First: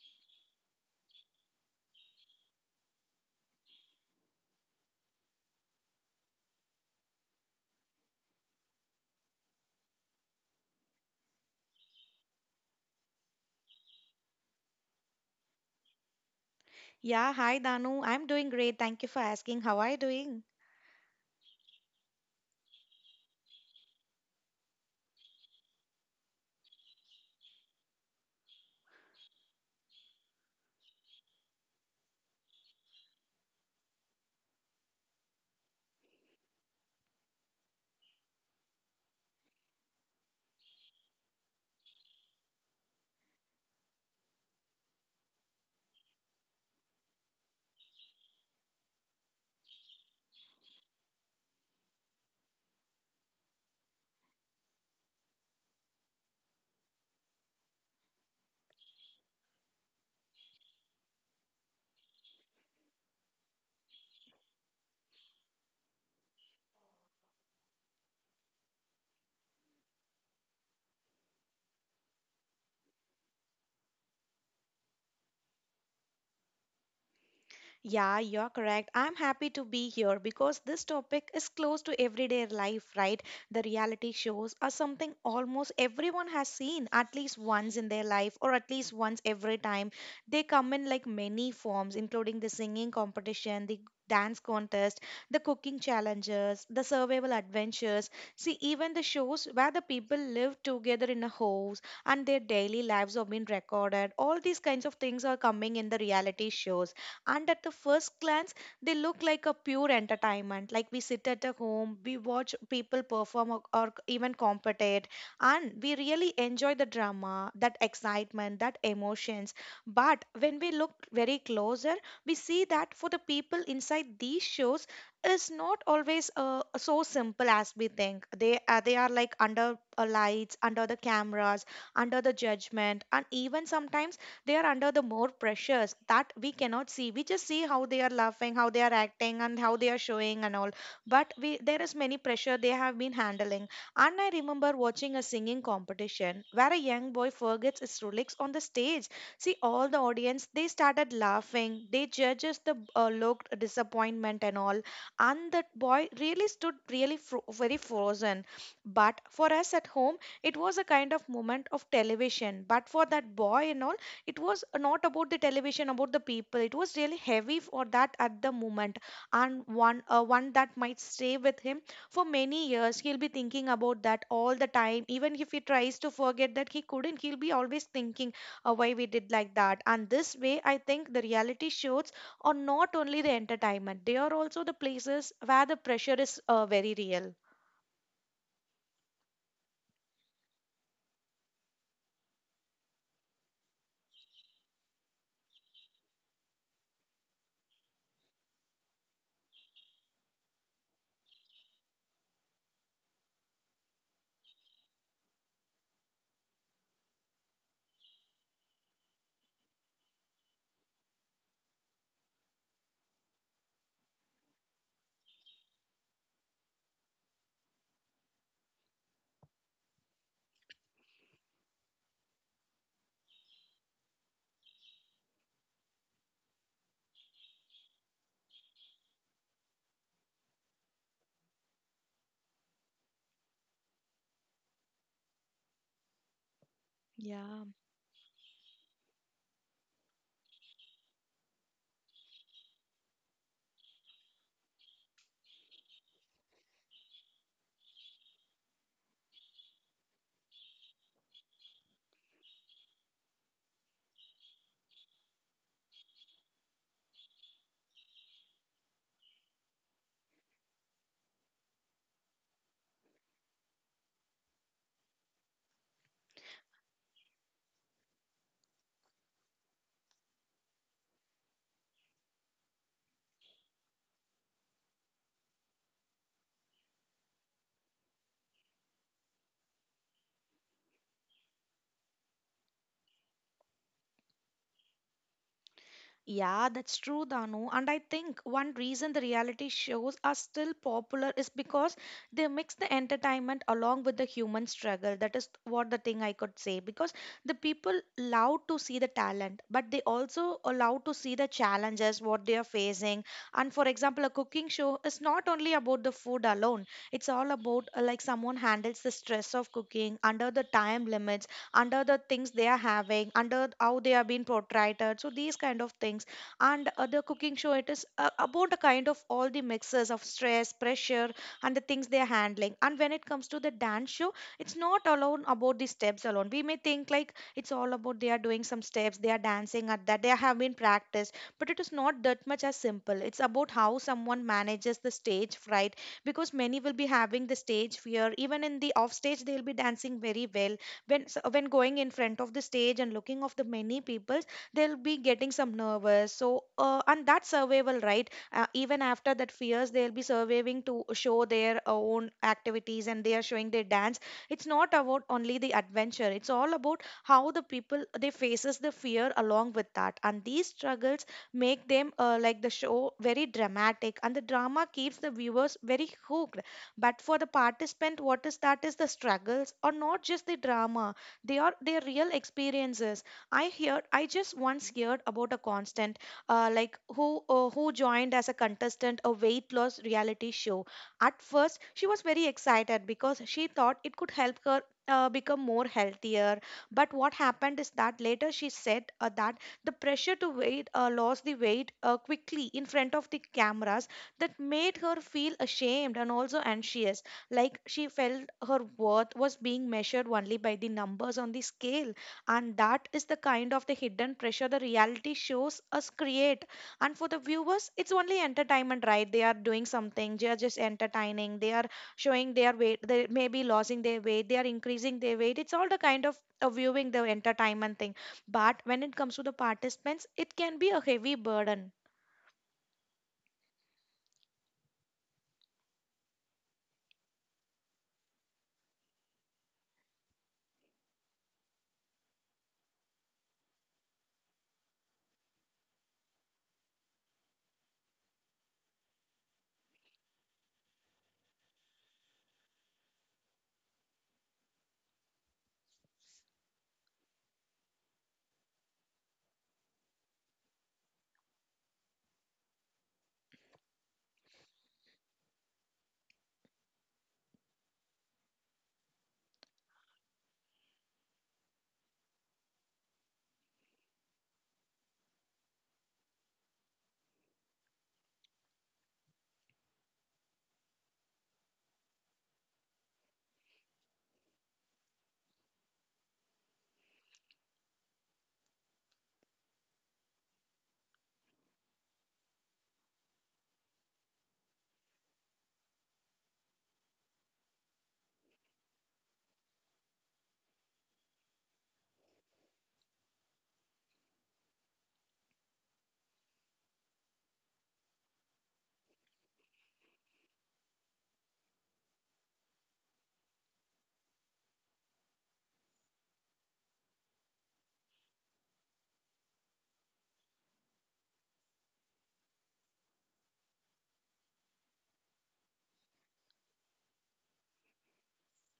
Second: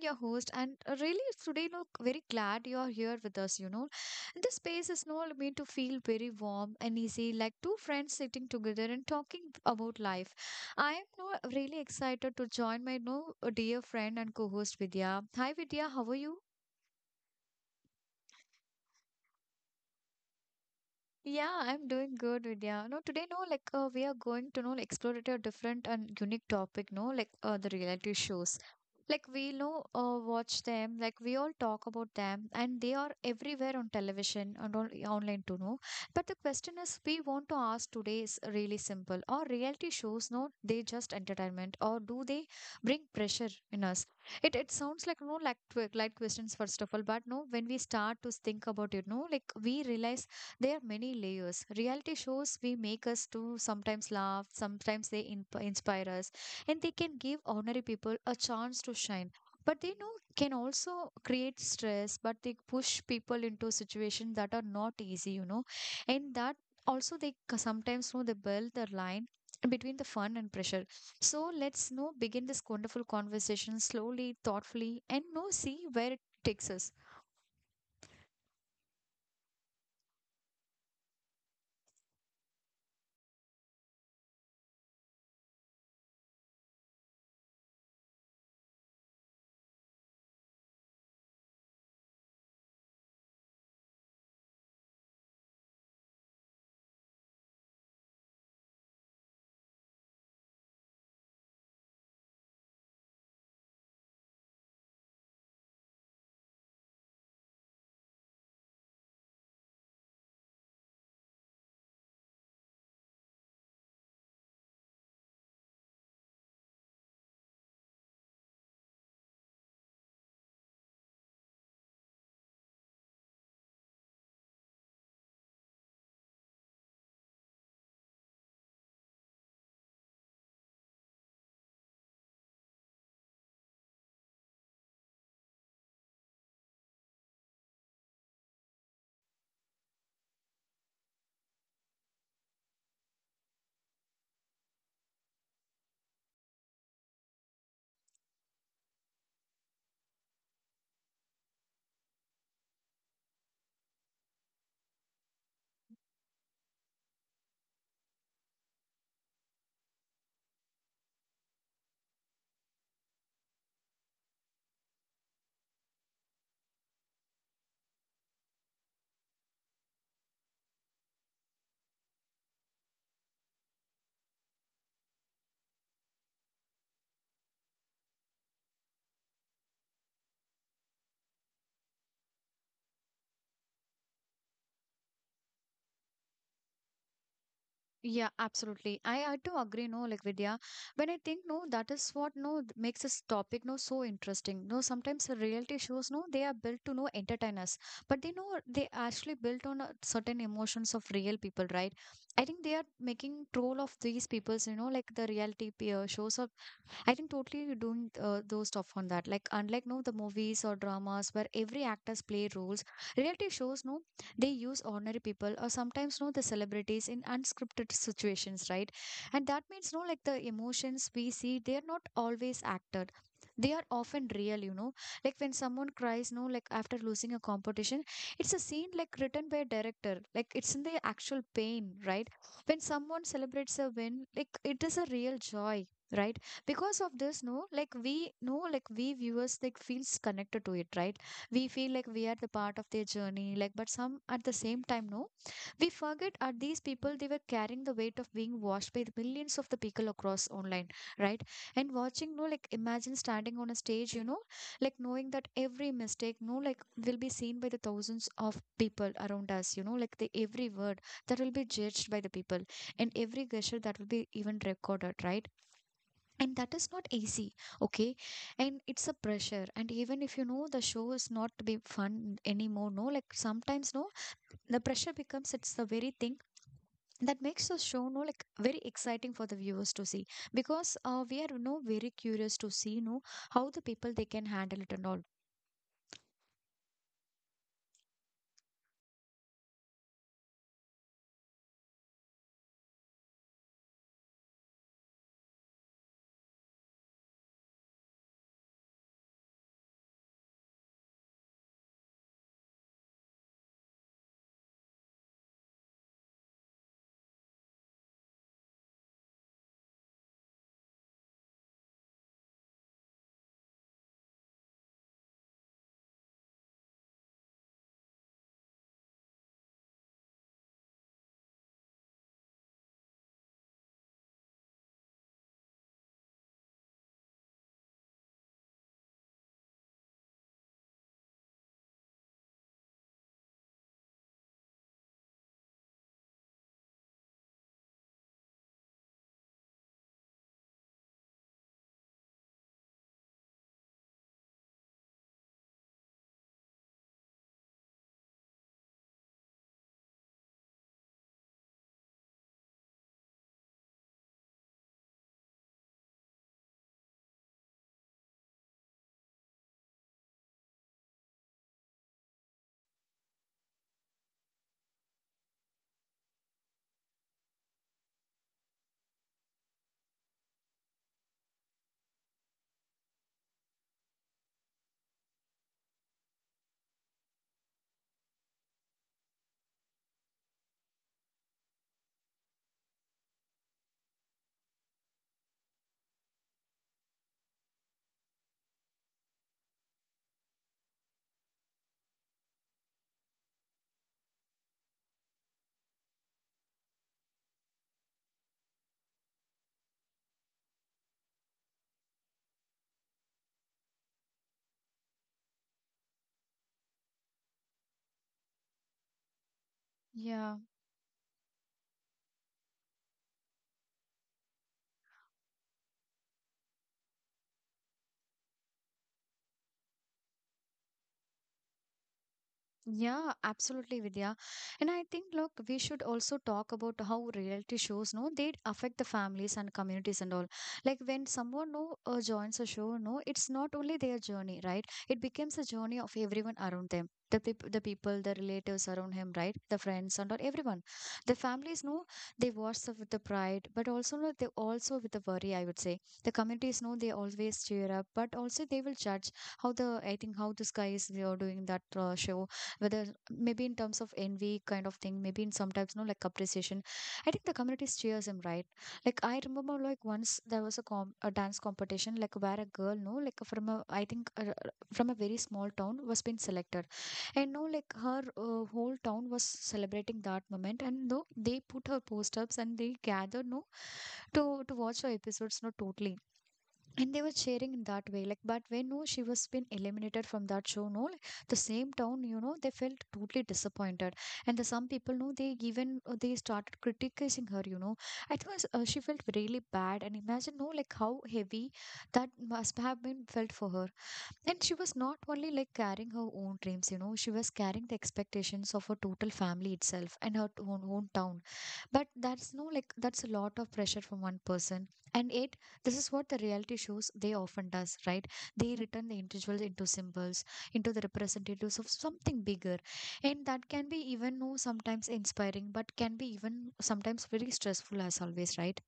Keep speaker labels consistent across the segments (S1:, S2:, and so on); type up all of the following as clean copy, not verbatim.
S1: your host, and really today look very glad you're here with us. This space is not meant to feel very warm and easy, like two friends sitting together and talking about life. I am now really excited to join my new dear friend and co-host Vidya. Hi Vidya, how are you?
S2: Yeah, hi Danu. I'm doing great. Thank you for asking. How are you doing?
S1: Yeah, I'm doing good, Vidya. No, today, no, like we are going to know like, explore it a different and unique topic, no, like the reality shows. Like we know, watch them. Like we all talk about them, and they are everywhere on television and on online too, no. But the question is, we want to ask today is really simple: Are reality shows, no, they just entertainment, or do they bring pressure in us? It sounds like no, like light questions first of all, but no, when we start to think about it, no, like we realize there are many layers. Reality shows we make us to sometimes laugh, sometimes they inspire us, and they can give ordinary people a chance to shine. But they know can also create stress, but they push people into situations that are not easy, you know, and that also they sometimes know they build the line between the fun and pressure. So let's know begin this wonderful conversation slowly, thoughtfully, and know see where it takes us.
S2: Yeah, you're correct. I'm happy to be here because this topic is close to everyday life, right? The reality shows are something almost everyone has seen at least once in their life or at least once every time. They come in like many forms, including the singing competition, the dance contest, the cooking challenges, the survival adventures. See, even the shows where the people live together in a house and their daily lives have been recorded. All these kinds of things are coming in the reality shows, and at the first glance they look like a pure entertainment. Like we sit at a home, we watch people perform or even compete, and we really enjoy the drama, that excitement, that emotions. But when we look very closer, we see that for the people inside these shows is not always so simple as we think. They they are like under lights, under the cameras, under the judgment, and even sometimes they are under the more pressures that we cannot see. We just see how they are laughing, how they are acting, and how they are showing and all, but we, there is many pressure they have been handling. And I remember watching a singing competition where a young boy forgets his lyrics on the stage. See, all the audience they started laughing, they judges the looked disappointment and all, and that boy really stood really very frozen. But for us at home it was a kind of moment of television, but for that boy and all, it was not about the television, about the people, it was really heavy for that at the moment. And one one that might stay with him for many years. He'll be thinking about that all the time. Even if he tries to forget that, he couldn't, he'll be always thinking, why we did like that. And this way I think the reality shows are not only the entertainment, they are also the places where the pressure is very real.
S1: Yeah, absolutely. I do agree, no, like Vidya. When I think, no, that is what, no, makes this topic, no, so interesting. No, sometimes the reality shows, no, they are built to, no, entertain us. But they know they actually built on certain emotions of real people, right? I think they are making troll of these people's, you know, like the reality shows are I think totally you doing those stuff on that. Like unlike no the movies or dramas where every actors play roles, reality shows no they use ordinary people or sometimes no the celebrities in unscripted situations, right? And that means no like the emotions we see they are not always acted. They are often real, you know. Like when someone cries, no, like after losing a competition, it's a scene like written by a director. Like it's in the actual pain, right? When someone celebrates a win, like it is a real joy, right? Because of this no
S2: Yeah.
S1: like we know like we viewers like feels connected to it, right? We feel like we are the part of their journey, like but some at the same time no we forget are these people they were carrying the weight of being watched by the millions of the people across online, right? And watching no like imagine standing on a stage, you know, like knowing that every mistake no like will be seen by the thousands of people around us, you know, like the every word that will be judged by the people and every gesture that will be even recorded, right? And that is not easy. Okay, and it's a pressure and even if you know the show is not to be fun anymore no like sometimes no the pressure becomes it's the very thing that makes the show no like very exciting for the viewers to see because we are no very curious to see no how the people they can handle it and all.
S2: Yeah, that's true, Danu. And I think one reason the reality shows are still popular is because they mix the entertainment along with the human struggle. That is what the thing I could say. Because the people love to see the talent, but they also allow to see the challenges, what they are facing. And for example, a cooking show is not only about the food alone, it's all about like someone handles the stress of cooking under the time limits, under the things they are having, under how they are being portrayed. So these kind of things. And the cooking show, it is about a kind of all the mixes of stress, pressure, and the things they are handling. And when it comes to the dance show, it's not alone about the steps alone. We may think like it's all about they are doing some steps, they are dancing at that, they have been practiced, but it is not that much as simple. It's about how someone manages the stage fright, because many will be having the stage fear. Even in the off stage, they'll be dancing very well, when, so when going in front of the stage and looking of the many people, they'll be getting some nervous. So and that's survival, right? Even after that fears, they'll be surviving to show their own activities, and they are showing their dance. It's not about only the adventure, it's all about how the people they faces the fear along with that, and these struggles make them like the show very dramatic, and the drama keeps the viewers very hooked. But for the participant, what is that is the struggles or not just the drama, they are their real experiences. I just once heard about a constant, like who joined as a contestant a weight loss reality show. At first she was very excited because she thought it could help her become more healthier. But what happened is that later she said that the pressure to weight lost the weight quickly in front of the cameras, that made her feel ashamed and also anxious, like she felt her worth was being measured only by the numbers on the scale. And that is the kind of the hidden pressure the reality shows us create. And for the viewers, it's only entertainment, right? They are doing something, they
S1: Yeah.
S2: are just entertaining, they are showing their weight, they may be losing their weight, they are increasing their weight. It's all the kind of viewing the entertainment thing. But when it comes to the participants, it can be a heavy burden.
S1: Yeah, absolutely, Vidya. And I think, look, we should also talk about how reality shows, no, they affect the families and communities and all. Like when someone no joins a show, no, it's not only their journey, right? It becomes a journey of everyone around them. The people, the relatives around him, right? The friends and all, everyone. The families, no, they watch the, with the pride, but also no, they also with the worry. I would say the communities, no, they always cheer up, but also they will judge how the I think how this guy is you know, doing that show whether maybe in terms of envy kind of thing maybe in sometimes no like appreciation. I think the community cheers him, right? Like I remember like once there was a a dance competition like where a girl no like from a I think from a very small town was being selected and no like her whole town was celebrating that moment and no they put her post ups and they gathered no to to watch her episodes no totally and they were cheering in that way like but when no she was been eliminated from that show no like, the same town you know they felt totally disappointed and the some people no, they even they started criticizing her, you know. I think she felt really bad and imagine no like how heavy that must have been felt for her. And she was not only like carrying her own dreams, you know, she was carrying the expectations of her total family itself and her own town. But that's no like that's a lot of pressure from one person. And it this is what the reality shows they often does, right? They return the individuals into symbols, into the representatives of something bigger. And that can be even no sometimes inspiring, but can be even sometimes very stressful as always, right?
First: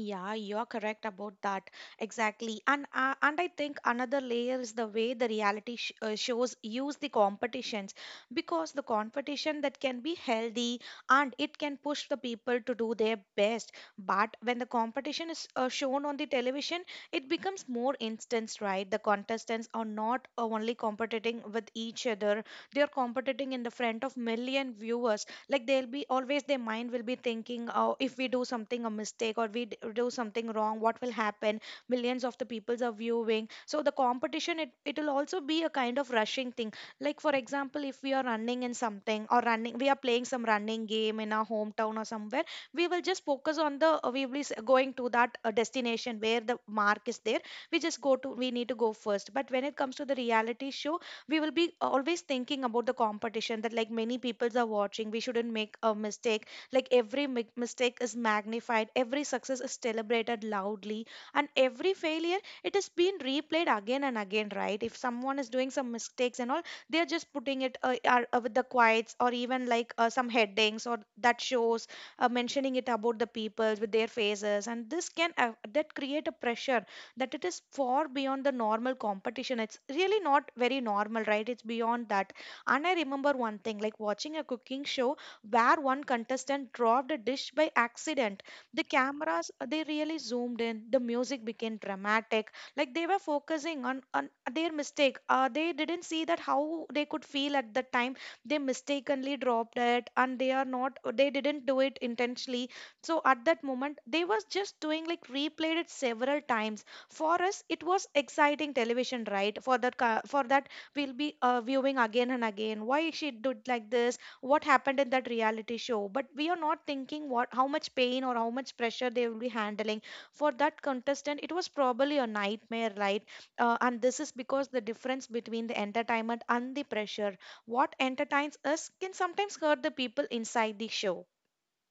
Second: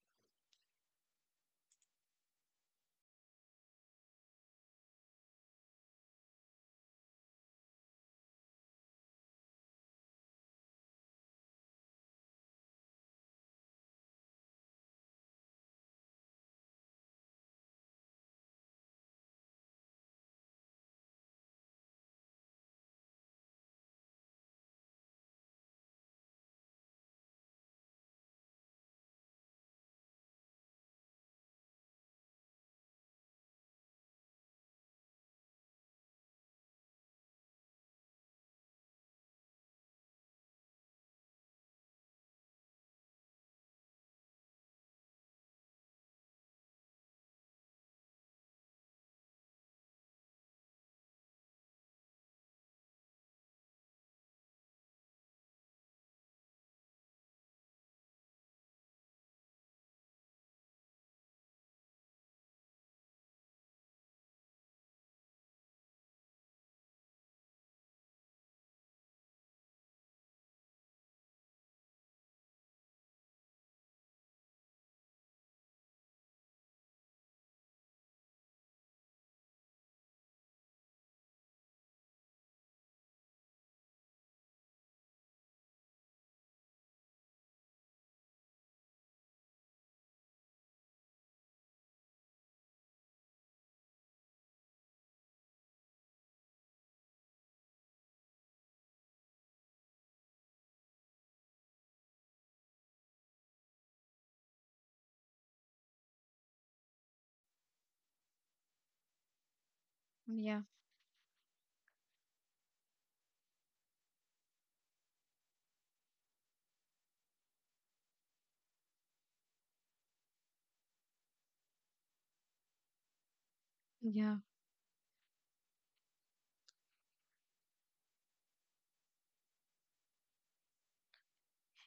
S2: Yeah, you're correct about that. Exactly. And I think another layer is the way the reality sh shows use the competitions, because the competition that can be healthy, and it can push the people to do their best. But when the competition is shown on the television, it becomes more instance, right? The contestants are not only competing with each other, they are competing in the front of million viewers. Like they'll be always, their mind will be thinking, oh, if we do something a mistake or we do something wrong, what will happen? Millions of the peoples are viewing, so the competition, it'll also be a kind of rushing thing. Like for example, if we are running in something, or running, we are playing some running game in our hometown or somewhere, we will just focus on the we will be going to that destination where the mark is there. We just go to, we need to go first. But when it comes to the reality show, we will be always thinking about the competition, that like many peoples are watching, we shouldn't make a mistake. Like every mistake is magnified, every success is celebrated loudly, and every failure, it is being replayed again and again, right? If someone is doing some mistakes and all, they're just putting it with the quiets, or even like some headings or that shows mentioning it about the people with their faces. And this can that create a pressure that it is far beyond the normal competition. It's really not very normal, right? It's beyond that. And I remember one thing like watching a cooking show where one contestant dropped a dish by accident. The cameras, they really zoomed in. The music became dramatic. Like they were focusing on their mistake. They didn't see that how they could feel at the time. They mistakenly dropped it, and they are not, they didn't do it intentionally. So at that moment, they was just doing like replayed it several times. For us it was exciting television, right? For
S1: Yeah,
S2: that, we'll be viewing again and again, why she did like this, what happened in that reality show. But we are not thinking what, how much pain or how much pressure they will be handling. For that contestant it was probably a nightmare, right? And this is
S1: yeah.
S2: because the difference between the entertainment and the pressure, what entertains us can sometimes hurt the people inside the show.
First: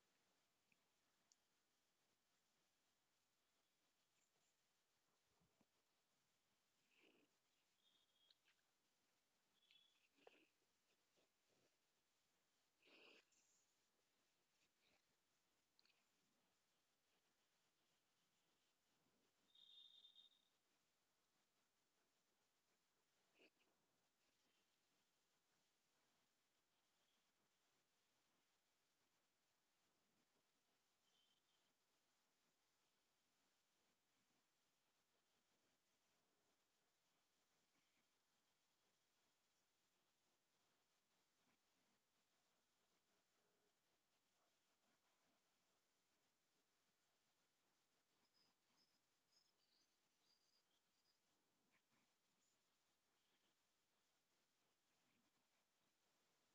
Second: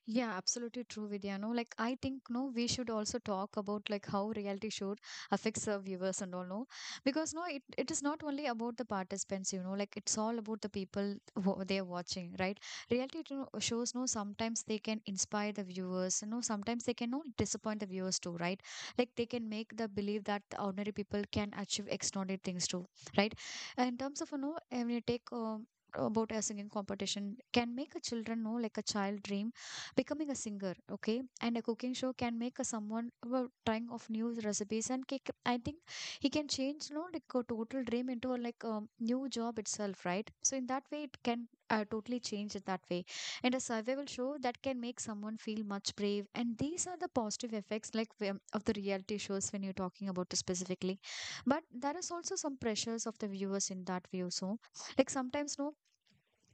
S1: Yeah, absolutely true, Vidya. No, like I think no, we should also talk about like how reality show affects the viewers and all. No, because no, it is not only about the participants. You know, like it's all about the people who they are watching, right? Reality shows. No, sometimes they can inspire the viewers. No, sometimes they can no disappoint the viewers too, right? Like they can make the believe that the ordinary people can achieve extraordinary things too, right? And in terms of you know, when you take about a singing competition, can make a children know like a child dream becoming a singer, okay, and a cooking show can make a someone well, trying of new recipes and kick, I think he can change you know like a total dream into a like a new job itself, right? So in that way it can totally change it that way. And a survival show that can make someone feel much brave and these are the positive effects like of the reality shows when you're talking about it specifically. But there is also some pressures of the viewers in that view so like sometimes no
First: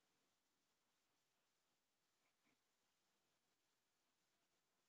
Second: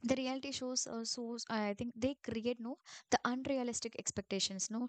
S1: the reality shows shows I think they create no the unrealistic expectations no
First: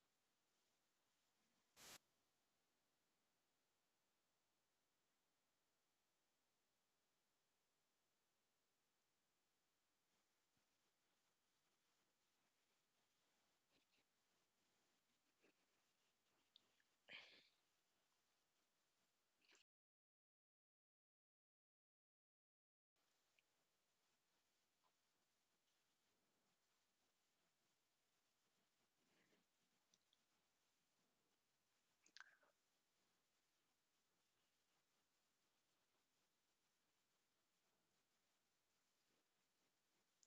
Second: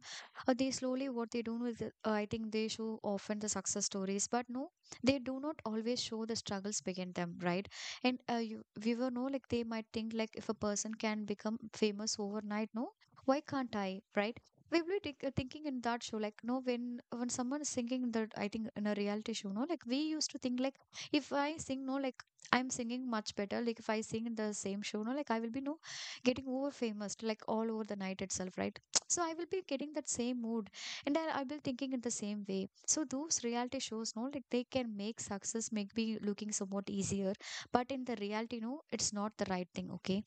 S1: they slowly what they do is I think they show often the success stories but no they do not always show the struggles behind them, right? And you we were no like they might think like if a person can become famous overnight no why can't I, right? We were thinking in that show like no when when someone is singing that I think in a reality show no like we used to think like if I sing no like I'm singing much better. Like if I sing in the same show, no, like I will be no getting over famous, like all over the night itself, right? So I will be getting that same mood, and I'll thinking in the same way. So those reality shows, no, like they can make success make be looking somewhat easier, but in the reality, no, it's not the right thing. Okay,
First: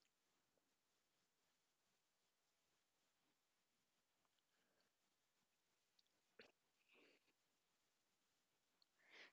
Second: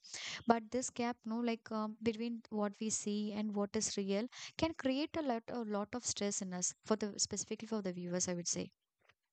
S1: but this gap, no, like between what we see and what is real, can create a lot of stress in us for the specifically for the viewers, I would say.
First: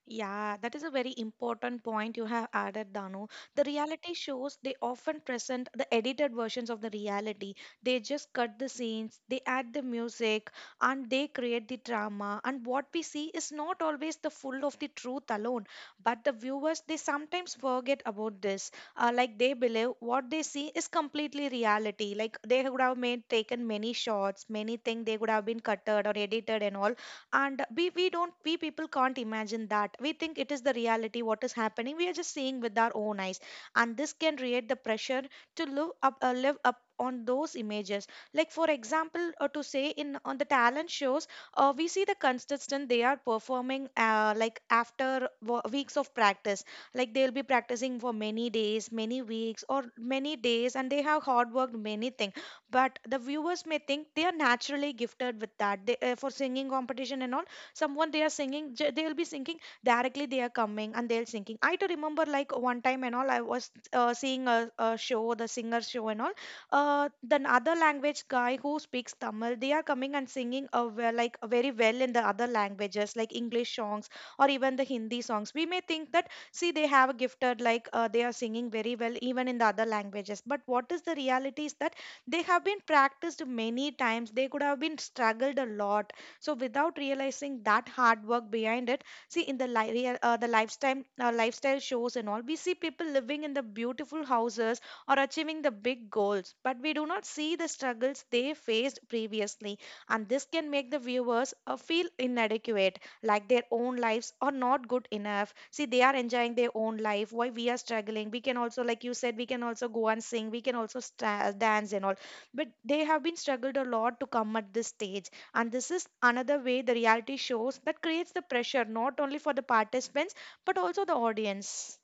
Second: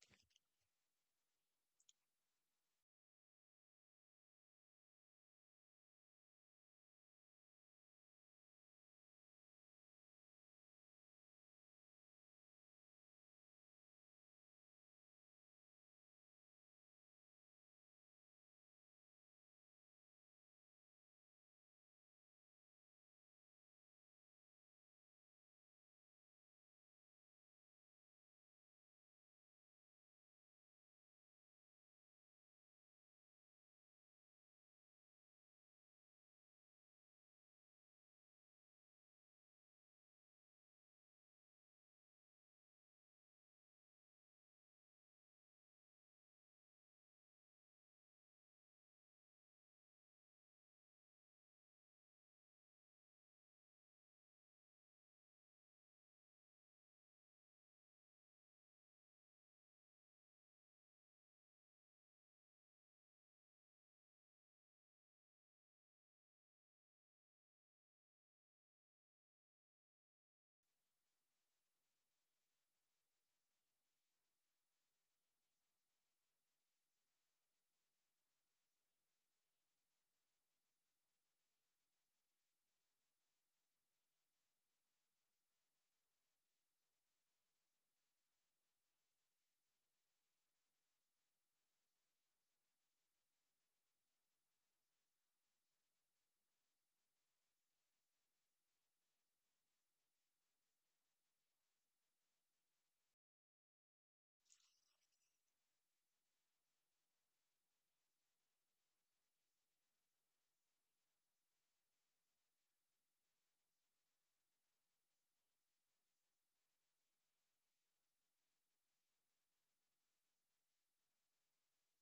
S2: Yeah. that is a very important point you have added, Danu. The reality shows they often present the edited versions of the reality. They just cut the scenes, they add the music, and they create the drama. And what we see is not always the full of the truth alone, but the viewers they sometimes forget about this. Like they believe what they see is completely reality. Like they would have made taken many shots, many things they would have been cutted or edited and all, and we people can't imagine that. We think it is the reality what is happening, we are just seeing with our own eyes, and this can create the pressure to live up on those images. Like for example, to say in on the talent shows, we see the contestant they are performing, like after weeks of practice. Like they'll be practicing for many days, many weeks or many days, and they have hard worked many things, but the viewers may think they are naturally gifted with that, for singing competition and all. Someone they are singing, they'll be singing, directly they are coming and they'll singing. I do remember like one time and all, I was seeing a show, the singer show and all. The other language guy who speaks Tamil, they are coming and singing, like very well in the other languages, like English songs or even the Hindi songs. We may think that, see, they have a gifted, like they are singing very well even in the other languages, but what is the reality is that they have been practiced many times, they could have been struggled a lot. So without realizing that hard work behind it, see in the the lifestyle lifestyle shows and all, we see people living in the beautiful houses or achieving the big goals, but we do not see the struggles they faced previously. And this can make the viewers feel inadequate, like their own lives are not good enough. See, they are enjoying their own life, why we are struggling? We can also, like you said, we can also go and sing, we can also dance and all, but they have been struggled a lot to come at this stage. And this is another way the reality shows that creates the pressure, not only for the participants but also the audience.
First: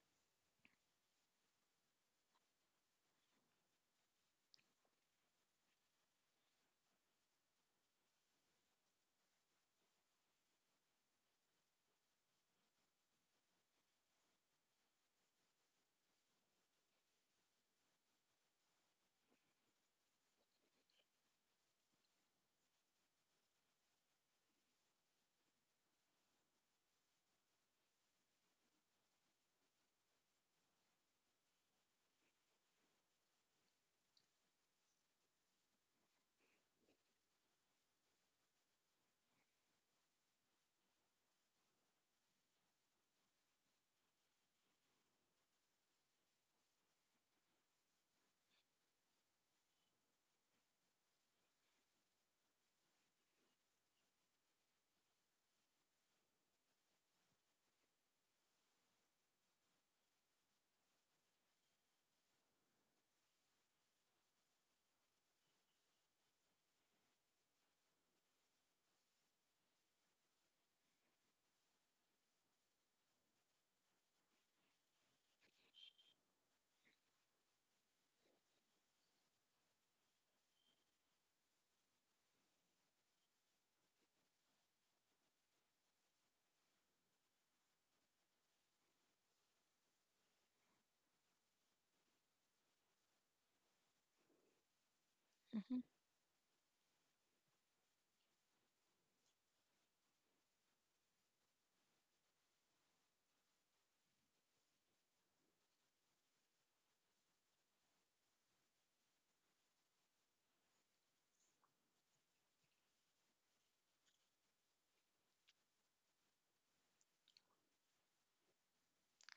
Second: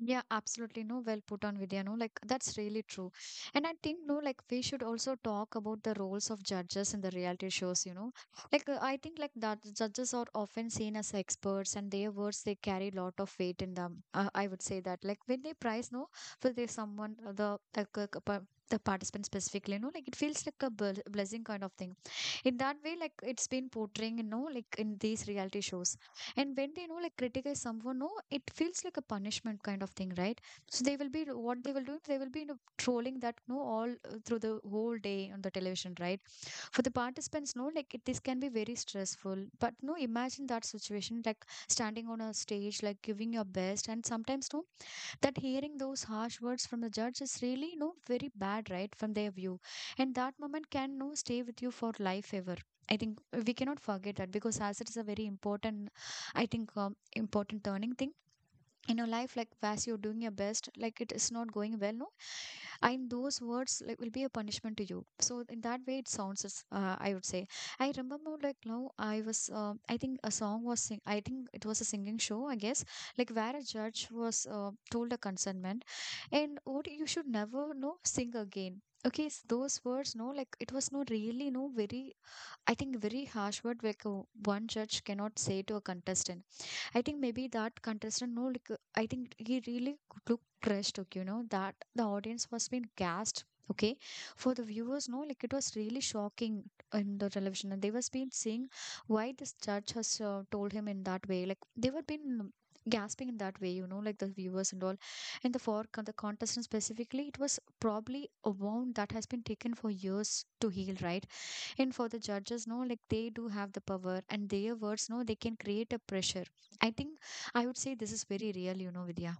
S1: Yeah, absolutely. No, well put on Vidya. No, like that's really true. And I think, no, like we should also talk about the roles of judges in the reality shows, you know. Like, I think, like, that judges are often seen as experts and their words, they carry lot of weight in them. I would say that, like, when they prize, no, for the someone, the, like, c- c- pa- the participant specifically, no, like it feels like a bl blessing kind of thing in that way, like it's been portraying, you know, like in these reality shows. And when they, you know, like criticize someone, no, it feels like a punishment kind of thing, right? So they will be, what they will do, they will be, you know, trolling that, no, all through the whole day on the television, right? For the participants, no, like it, this can be very stressful, but no, imagine that situation, like standing on a stage, like giving your best, and sometimes no, that hearing those harsh words from the judge is really, no, very bad, right, from their view. And that moment can, no, stay with you for life ever, I think. We cannot forget that, because hazard is a very important, I think important turning thing in your life. Like as you're doing your best, like it is not going well, no, and those words like will be a punishment to you. So in that way it I would say, I remember, like now I was I think a I think it was a singing show, I guess, like where a judge was told a consentment, and what you should never, no, sing again. Okay, those words, no, like it was no really no very, I think, very harsh word, like one judge cannot say to a contestant. I think maybe that contestant, no, like, I think he really looked dressed, okay, you know, that the audience was being gassed. Okay, for the viewers, no, like it was
S2: Mm-hmm.
S1: really shocking in the television, and they was been seeing why this judge has told him in that way. Like they were been gasping in that way, you know, like the viewers and all. And the contestant specifically, it was probably a wound that has been taken for years to heal, right? And for the judges, no, like they do have the power, and their words, no, they can create a pressure, I think. I would say this is very real, you know, Vidya.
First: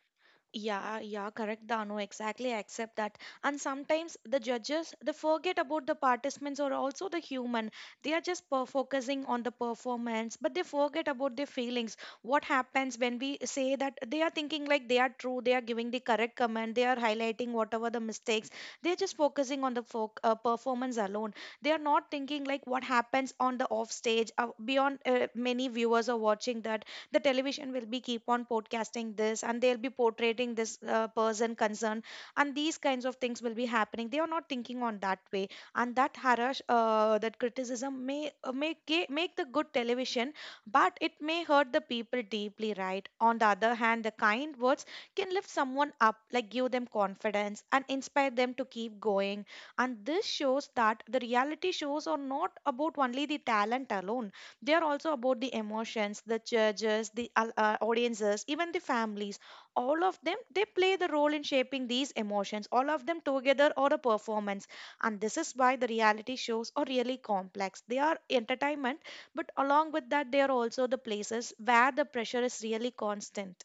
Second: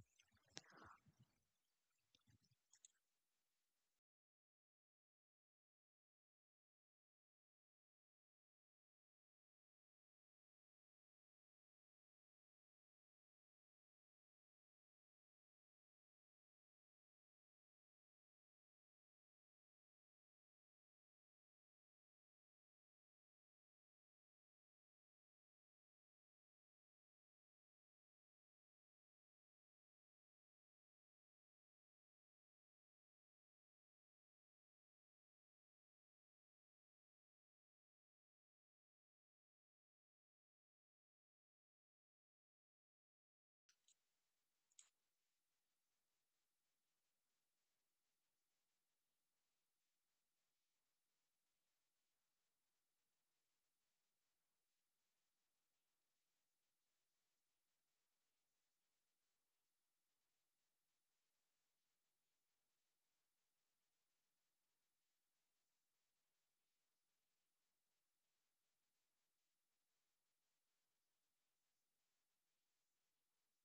S2: Yeah, yeah, correct, Danu. Exactly, I accept that. And sometimes the judges they forget about the participants or also the human. They are just focusing on the performance, but they forget about their feelings. What happens when we say that they are thinking like they are true, they are giving the correct comment, they are highlighting whatever the mistakes. They are just focusing on the foc performance alone. They are not thinking like what happens on the off stage, beyond many viewers are watching that. The television will be keep on podcasting this, and they'll be portraying this person concerned, and these kinds of things will be happening. They are not thinking on that way, and that harass that criticism may make make the good television, but it may hurt the people deeply, right? On the other hand, the kind words can lift someone up, like give them confidence and inspire them to keep going. And this shows that the reality shows are not about only the talent alone, they are also about the emotions, the judges, the audiences, even the families. All of them, they play the role in shaping these emotions. All of them together or a performance. And this is why the reality shows are really complex. They are entertainment, but along with that, they are also the places where the pressure is really constant.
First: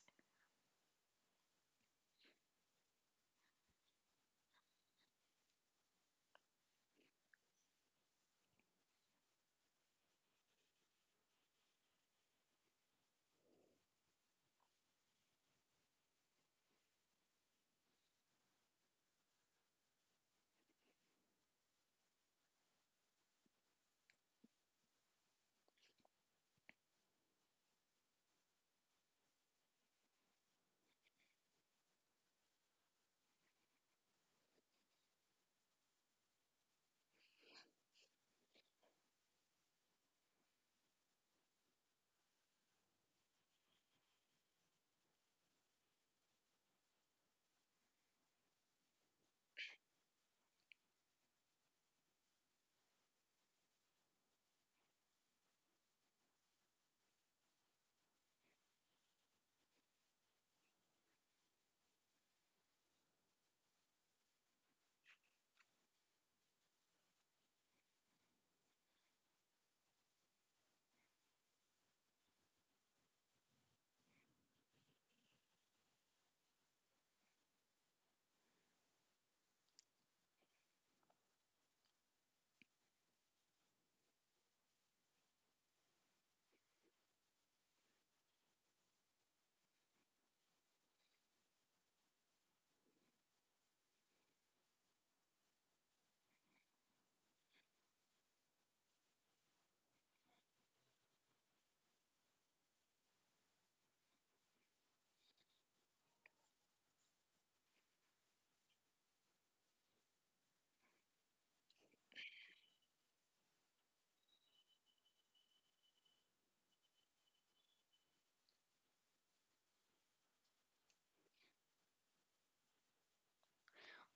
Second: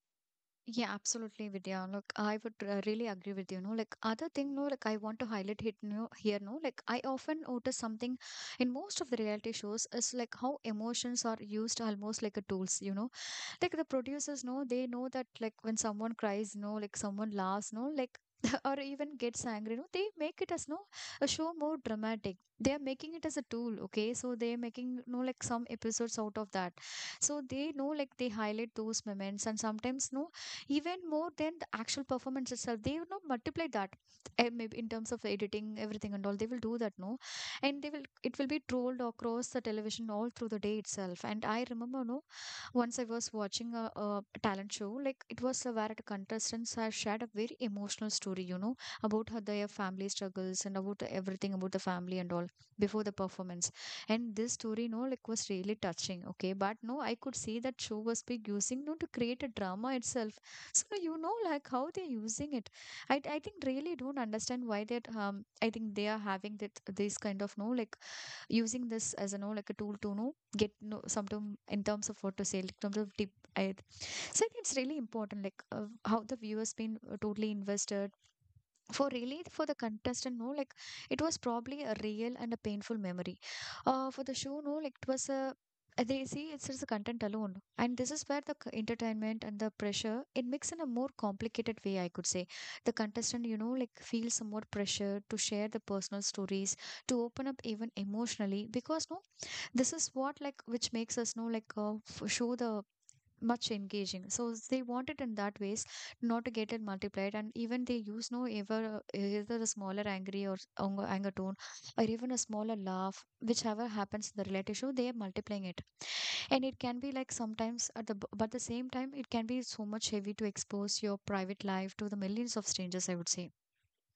S1: Yeah, absolutely, Vidya. Look, I would really agree with you. No, like other thing, no, like I want to highlight it, no, here. No, like I often notice something in most of the reality shows is like how emotions are used almost like a tools. You know, like the producers know, they know that like when someone cries, no, like someone laughs, no, like or even gets angry, no, they make it as, no, a show more dramatic. They are making it as a tool, okay, so they are making, no, like some episodes out of that. So they know, like they highlight those moments, and sometimes no, even more than the actual performance itself, they, you know, multiply that, maybe in terms of editing everything and all. They will do that, no, and they will, it will be trolled across the television all through the day itself. And I remember, no, once I was watching a talent show, like it was where the contestants have shared a very emotional story, you know, about how their family struggles and about everything about the family and all before the performance. And this story, no, like was really touching. Okay, but no, I could see that show was big using, no, to create a drama itself. So you know, like how they're using it. I think really don't understand why that, I think they are having that these kind of, no, like using this as a, know, like a tool to, know, get, know, something in terms of what to say, like terms of tip. I, so I think it's really important like how the viewers been totally invested for really, for the contestant, no, like it was probably a real and a painful memory for the show, no, like it was a they see it's just the content alone. And this is where the entertainment and the pressure it mix in a more complicated way, I could say. The contestant, you know, like feels some more pressure to share the personal stories, to open up even emotionally, because no, this is what like which makes us, know, like show the much engaging. So they want it in that ways, not to get it multiplied. And even they use, no, ever either a smaller angry or anger tone, or even a smaller laugh, whichever happens in the relative show, they are multiplying it. And it can be like sometimes at the but the same time it can be so much heavy to expose your private life to the millions of strangers, I would say.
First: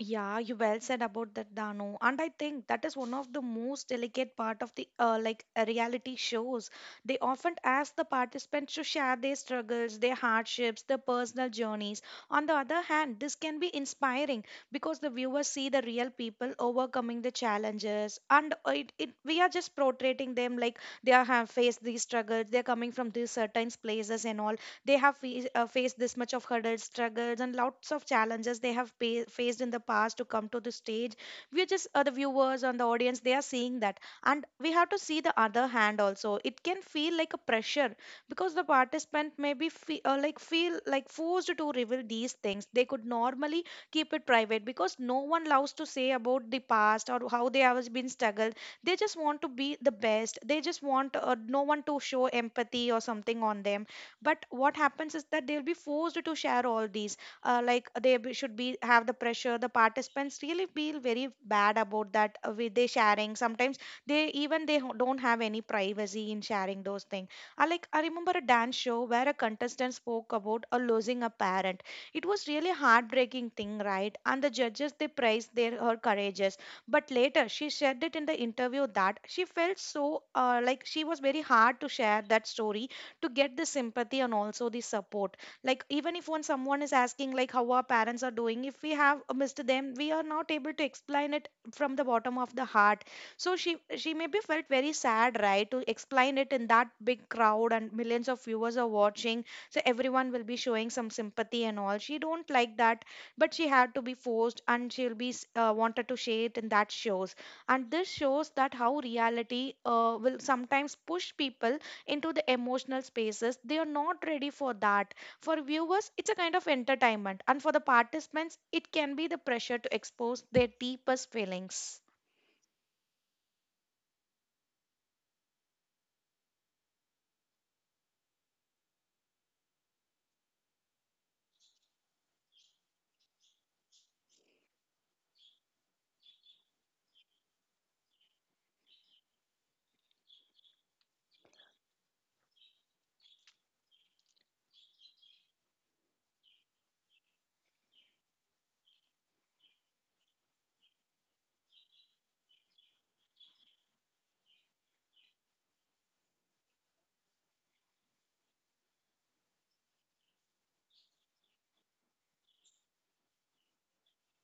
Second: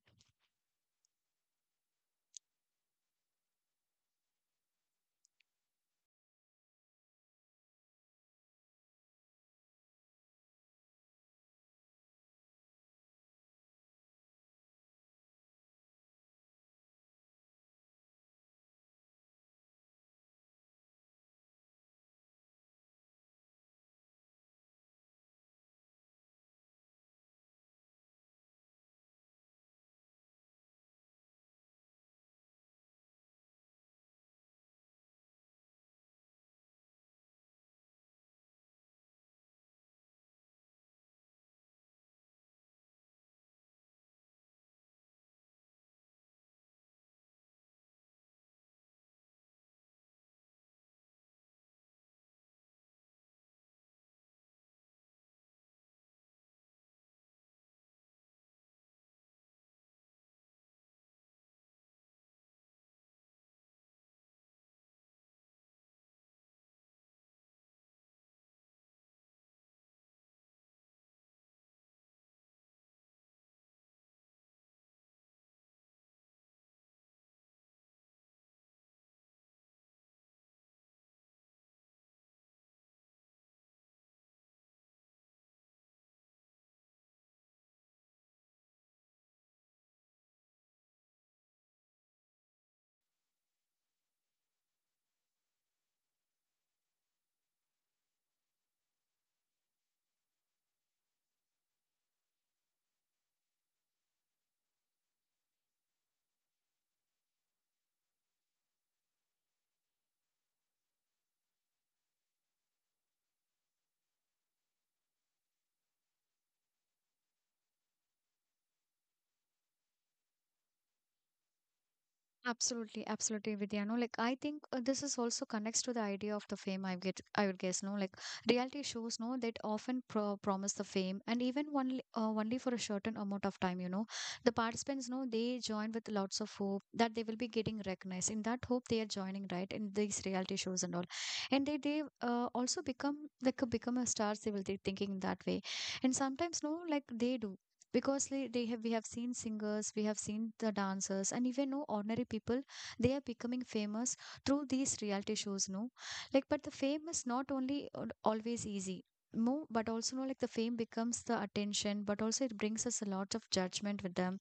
S2: Yeah, you well said about that, Dano. And I think that is one of the most delicate part of the reality shows. They often ask the participants to share their struggles, their hardships, their personal journeys. On the other hand, this can be inspiring because the viewers see the real people overcoming the challenges, and it we are just portraying them like they are have faced these struggles, they're coming from these certain places and all. They have faced this much of hurdles, struggles, and lots of challenges they have faced in the past to come to the stage. We're just the viewers and the audience, they are seeing that. And we have to see the other hand also. It can feel like a pressure because the participant may be like feel like forced to reveal these things. They could normally keep it private because no one loves to say about the past or how they have been struggled. They just want to be the best. They just want, no one to show empathy or something on them, but what happens is that they'll be forced to share all these, like they should be have the pressure. The participants really feel very bad about that, with they sharing sometimes they even they don't have any privacy in sharing those things. I remember a dance show where a contestant spoke about a losing a parent. It was really heartbreaking thing, right? And the judges they praised their her courageous, but later she said it in the interview that she felt so, like she was very hard to share that story to get the sympathy and also the support. Like even if when someone is asking like how our parents are doing, if we have a missed them, we are not able to explain it from the bottom of the heart. So she maybe felt very sad, right, to explain it in that big crowd and millions of viewers are watching. So everyone will be showing some sympathy and all, she don't like that. But she had to be forced, and she'll be wanted to share it in that shows. And this shows that how reality will sometimes push people into the emotional spaces they are not ready for that. For viewers, it's a kind of entertainment, and for the participants it can be the pressure to expose their deepest feelings.
S1: Absolutely, absolutely, Vidya. No, like I think this is also connects to the idea of the fame, I get, I would guess. No, like reality shows, no, that often promise the fame, and even only, only for a certain amount of time. You know, the participants, no, they join with lots of hope that they will be getting recognized. In that hope, they are joining right in these reality shows and all, and they also become like become a stars. They will be thinking that way, and sometimes no, like they do, because they have we have seen singers, we have seen the dancers, and even no ordinary people, they are becoming famous through these reality shows, no. Like but the fame is not only always easy, no, but also no, like the fame becomes the attention, but also it brings us a lot of judgment with them.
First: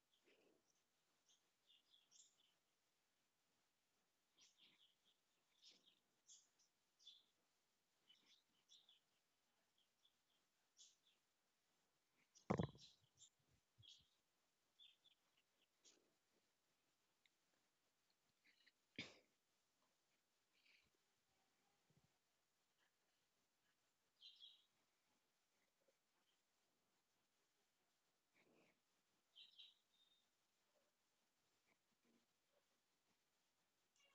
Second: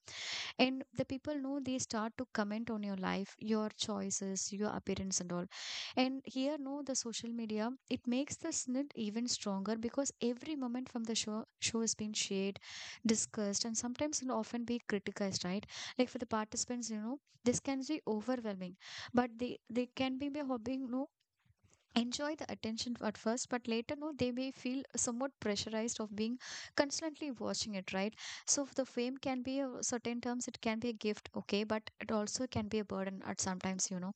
S1: And the people know, they start to comment on your life, your choices, your appearance, and all. And here, no, the social media, it makes the snid even stronger, because every moment from the show has been shared, discussed, and sometimes will often be criticized, right? Like for the participants, you know, this can be overwhelming. But they can be a hobby, no, enjoy the attention at first, but later, no, they may feel somewhat pressurized of being constantly watching it, right? So the fame can be a certain terms, it can be a gift, okay, but it also can be a burden at sometimes, you know.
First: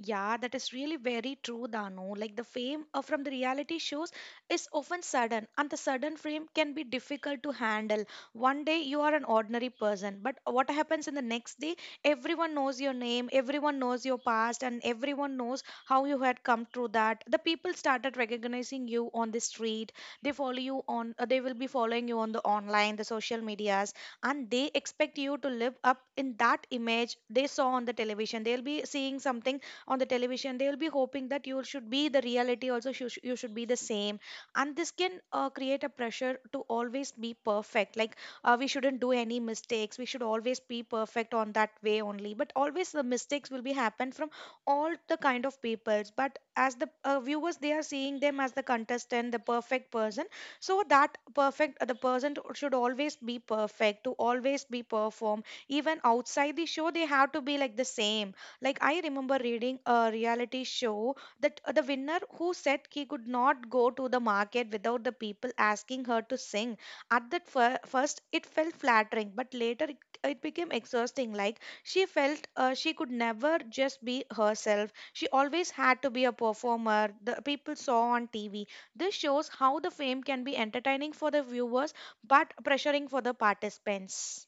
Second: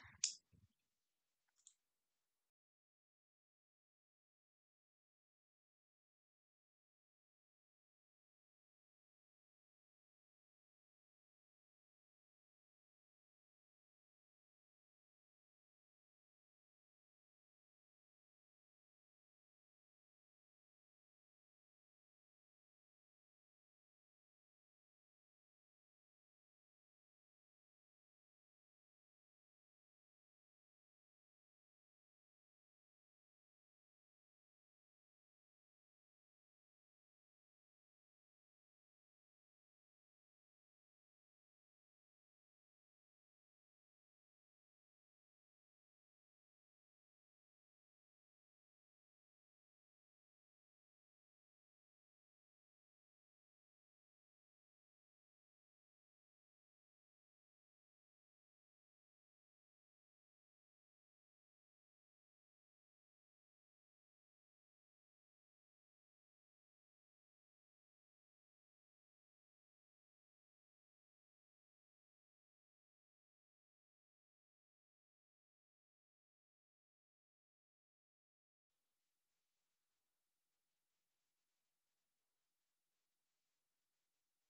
S2: Yeah, that is really very true, Danu. Like the fame from the reality shows is often sudden, and the sudden fame can be difficult to handle. One day you are an ordinary person, but what happens in the next day? Everyone knows your name, everyone knows your past, and everyone knows how you had come through that. The people started recognizing you on the street. They follow you on. They will be following you on the online, the social medias, and they expect you to live up in that image they saw on the television. They'll be seeing something on the television, they will be hoping that you should be the reality also. You should be the same, and this can create a pressure to always be perfect. Like we shouldn't do any mistakes, we should always be perfect on that way only, but always the mistakes will be happen from all the kind of peoples. But as the viewers, they are seeing them as the contestant, the perfect person. So that perfect the person should always be perfect to always be perform even outside the show, they have to be like the same. Like I remember reading a reality show that, the winner who said he could not go to the market without the people asking her to sing. At that first, it felt flattering, but later it, it became exhausting. Like she felt, she could never just be herself. She always had to be a performer the people saw on TV. This shows how the fame can be entertaining for the viewers, but pressuring for the participants.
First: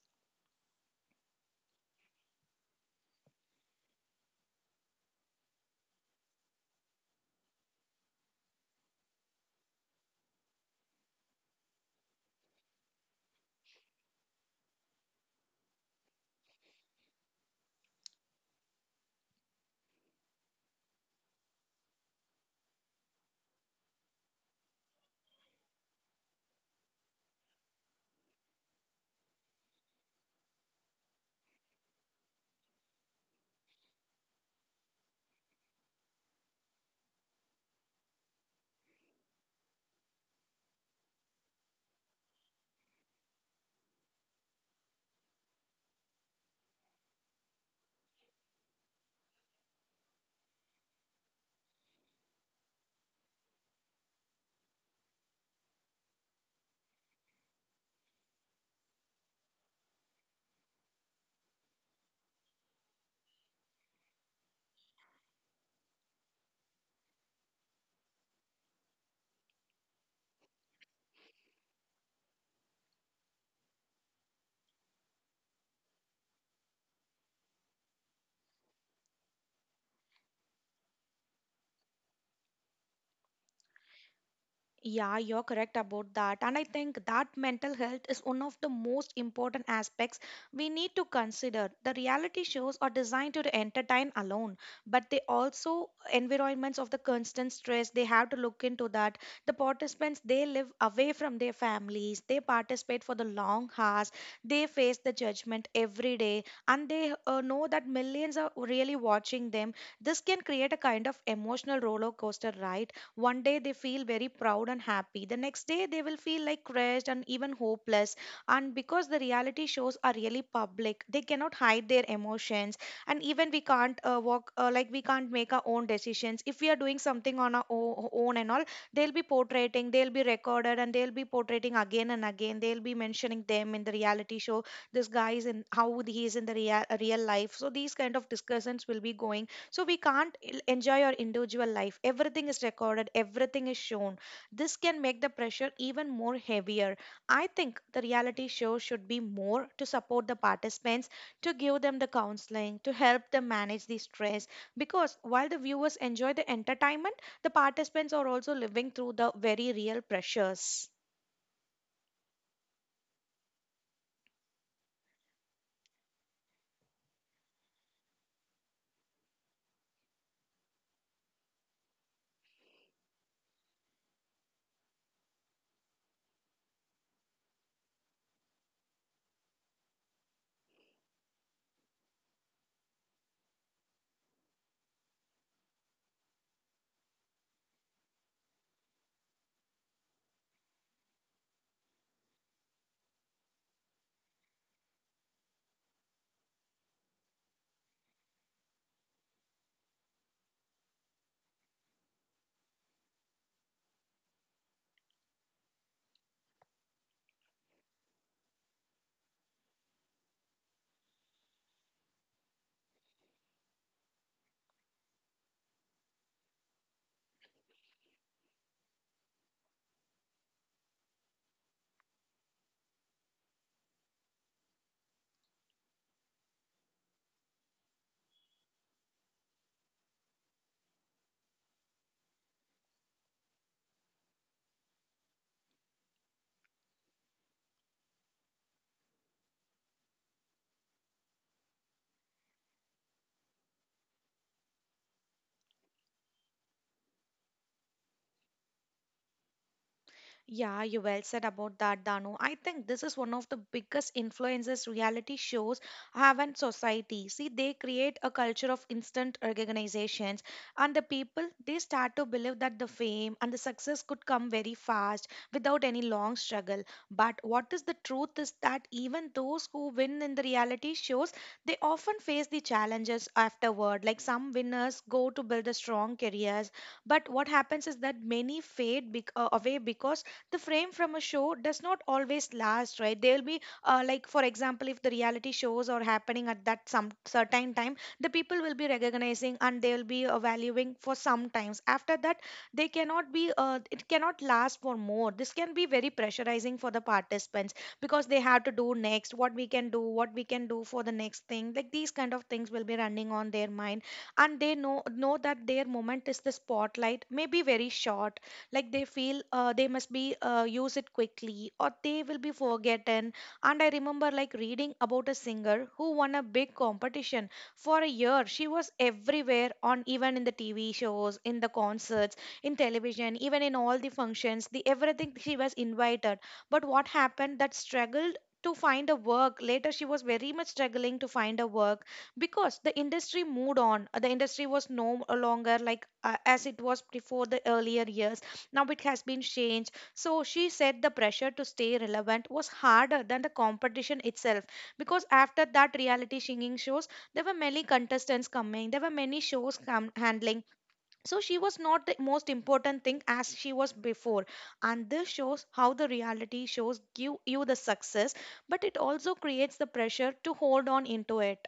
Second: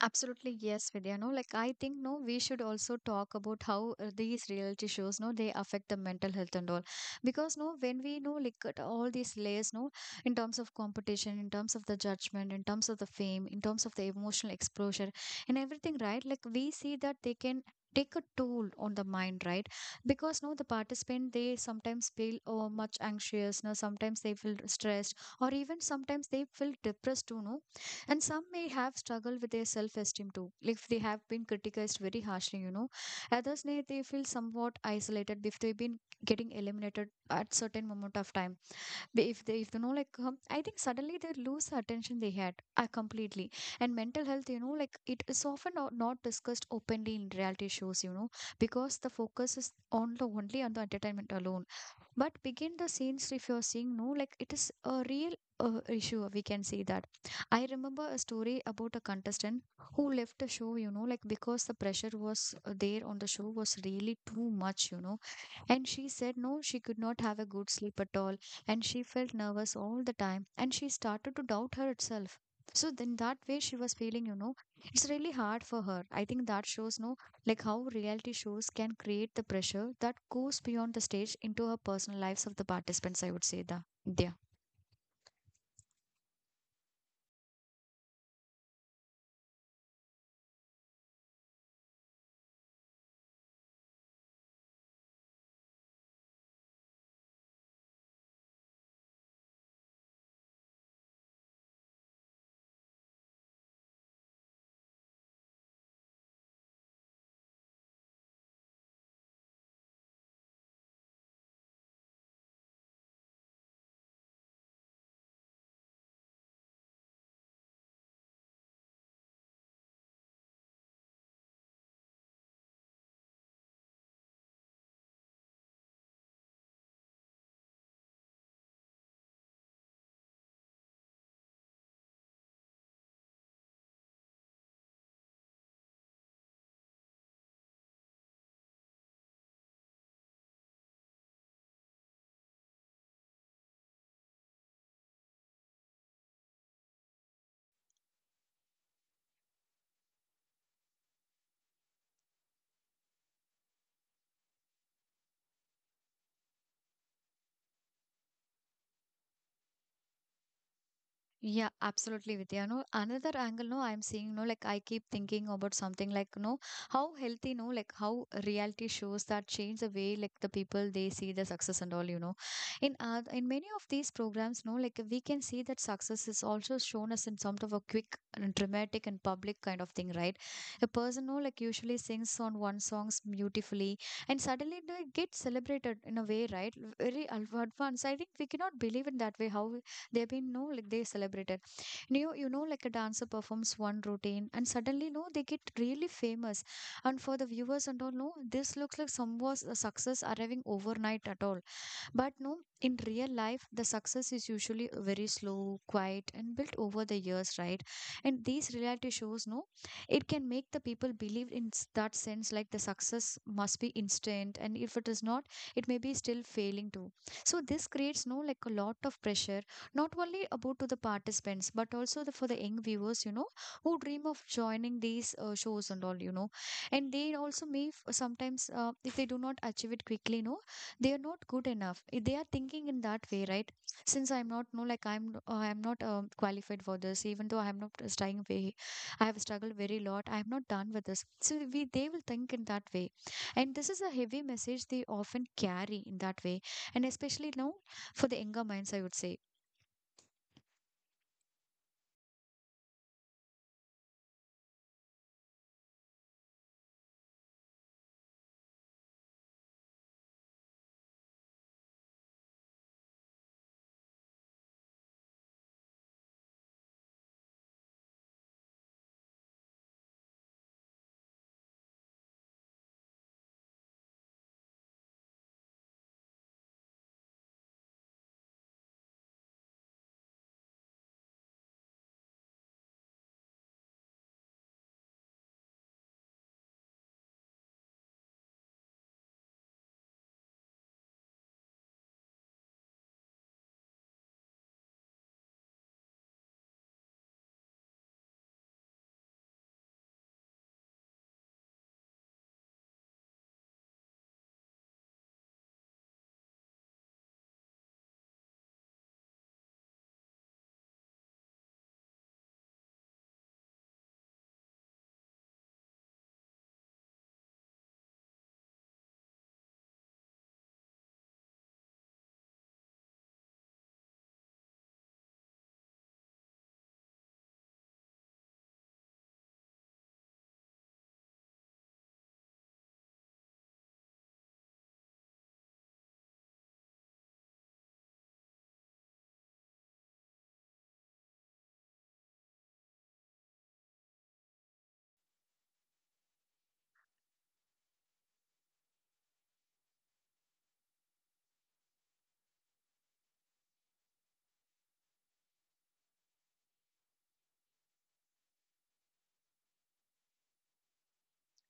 S1: Absolutely, yes, Vidya. No, like I think no, we should also talk about how these reality shows, no, they affect the mental health and all. Because no, when we know like at all these layers, no, in terms of competition, in terms of the judgment, in terms of the fame, in terms of the emotional exposure and everything, right? Like we see that they can take a toll on the mind, right? Because no, the participant, they sometimes feel oh, much anxious, no, sometimes they feel stressed, or even sometimes they feel depressed too, no. And some may have struggled with their self-esteem too, like if they have been criticized very harshly, you know. Others may they feel somewhat isolated if they've been getting eliminated at certain moment of time. They- if they, if you know like, I think suddenly they lose the attention they had completely. And mental health, you know, like it is often not discussed openly in reality shows, you know, because the focus is on the only on the entertainment alone. But begin the scenes, if you're seeing, no, like it is a real issue, we can see that. I remember a story about a contestant who left the show, you know, like because the pressure was there on the show was really too much, you know. And she said, no, she could not have a good sleep at all, and she felt nervous all the time, and she started to doubt her itself. So then that way she was feeling, you know, it's really hard for her. I think that shows, no, like how reality shows can create the pressure that goes beyond the stage into our personal lives of the participants, I would say that.
S2: Yeah, you're correct about that. And I think that mental health is one of the most important aspects we need to consider. The reality shows are designed to entertain alone, but they also environments of the constant stress, they have to look into that. The participants they live away from their families, they participate for the long hours, they face the judgment every day, and they know that millions are really watching them. This can create a kind of emotional roller coaster, right? One day they feel very proud and happy. The next day they will feel like crushed and even hopeless. And because the reality shows are really public, they cannot hide their emotions. And even we can't walk, like we can't make our own decisions. If we are doing something on our own and all, they'll be portraying, they'll be recorded, and they'll be portraying again and again. They'll be mentioning them in the reality show. This guy is in how he is in the real, real life. So these kind of discussions will be going, so we can't enjoy our individual life. Everything is recorded, everything is shown. This can make the pressure even more heavier. I think the reality show should be more to support the participants, to give them the counseling, to help them manage the stress, because while the viewers enjoy the entertainment, the participants are also living through the very real pressures.
S1: Yeah, absolutely, Vidya. No, another angle, no, I'm seeing, no, like I keep thinking about something like, no, how healthy, no, like how reality shows that change the way, like the people they see the success and all, you know. In many of these programs, no, like we can see that success is also shown as in sort of a quick and dramatic and public kind of thing, right? A person, no, like usually sings on one songs beautifully, and suddenly no, it gets celebrated in a way, right? Very advanced. I think we cannot believe in that way how they've been, no, like they celebrated. And you know like a dancer performs one routine and suddenly no they get really famous. And for the viewers and all, no, this looks like some was a success arriving overnight at all. But no, in real life, the success is usually very slow, quiet, and built over the years, right? And these reality shows, no, it can make the people believe in that sense like the success must be instant, and if it is not, it may be still failing too. So this creates no like a lot of pressure, not only about to the participants, but also for the young viewers, who dream of joining these shows and all, and they also sometimes if they do not achieve it quickly, no, they are not good enough. They are thinking in that way, right? Since I'm not, I'm not qualified for this, even though I'm not trying very. I have struggled very lot. I'm not done with this, so we they will think in that way. And this is a heavy message they often carry in that way, and especially now, for the younger minds, I would say.
S2: Yeah, you well said about that, Danu. I think this is one of the biggest influences reality shows have on society. See, they create a culture of instant recognizations, and the people they start to believe that the fame and the success could come very fast without any long struggle. But what is the truth is that even those who win in the reality shows, they often face the challenges afterward. Like some winners go to build a strong careers, but what happens is that many away because the frame from a show does not always last, right? They'll be, like, for example, if the reality shows are happening at that some certain time, the people will be recognizing and they'll be valuing for some times. After that, they cannot be. It cannot last for more. This can be very pressurizing for the participants because they have to do next what we can do for the next thing. Like these kind of things will be running on their mind, and they know that their moment is the spotlight, may be very short, like they feel they must be use it quickly or they will be forgotten. And I remember, like, reading about a singer who won a big competition. For a year she was everywhere, on even in the TV shows, in the concerts, in television, even in all the functions, the everything she was invited. But what happened, that struggled to find a work later, she was very much struggling to find a work because the industry moved on. The industry was no longer, like, as it was before, the earlier years. Now it has been changed. So she said the pressure to stay relevant was harder than the competition itself, because after that reality singing shows, there were many contestants coming, there were many shows handling. So she was not the most important thing as she was before. And this shows how the reality shows give you the success, but it also creates the pressure to hold on into it.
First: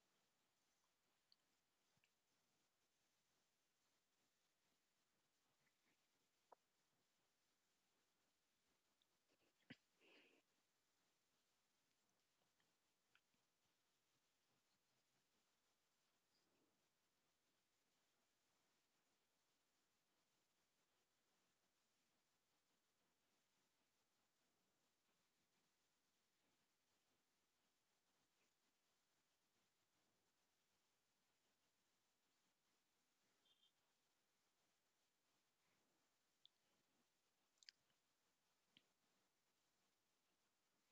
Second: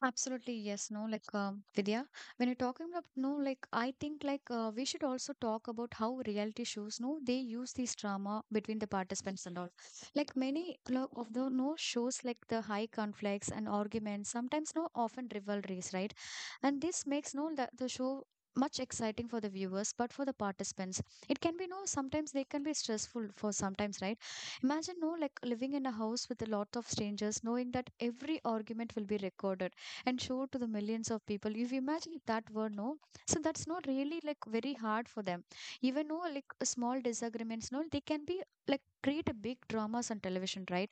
S1: Absolutely, yes, no, like Vidya, when you're talking about no, like I think we should also talk about how reality shows, no, they use this drama between the participants and all. Like many of the no shows, like the high conflicts and arguments, sometimes no, often rivalries, right? And this makes no the show much exciting for the viewers, but for the participants, it can be no. Sometimes they can be stressful for sometimes, right? Imagine no, like living in a house with a lot of strangers, knowing that every argument will be recorded and show to the millions of people, if you imagine if that were no, so that's not really like very hard for them. Even no, like small disagreements no, they can be like, create a big dramas on television, right?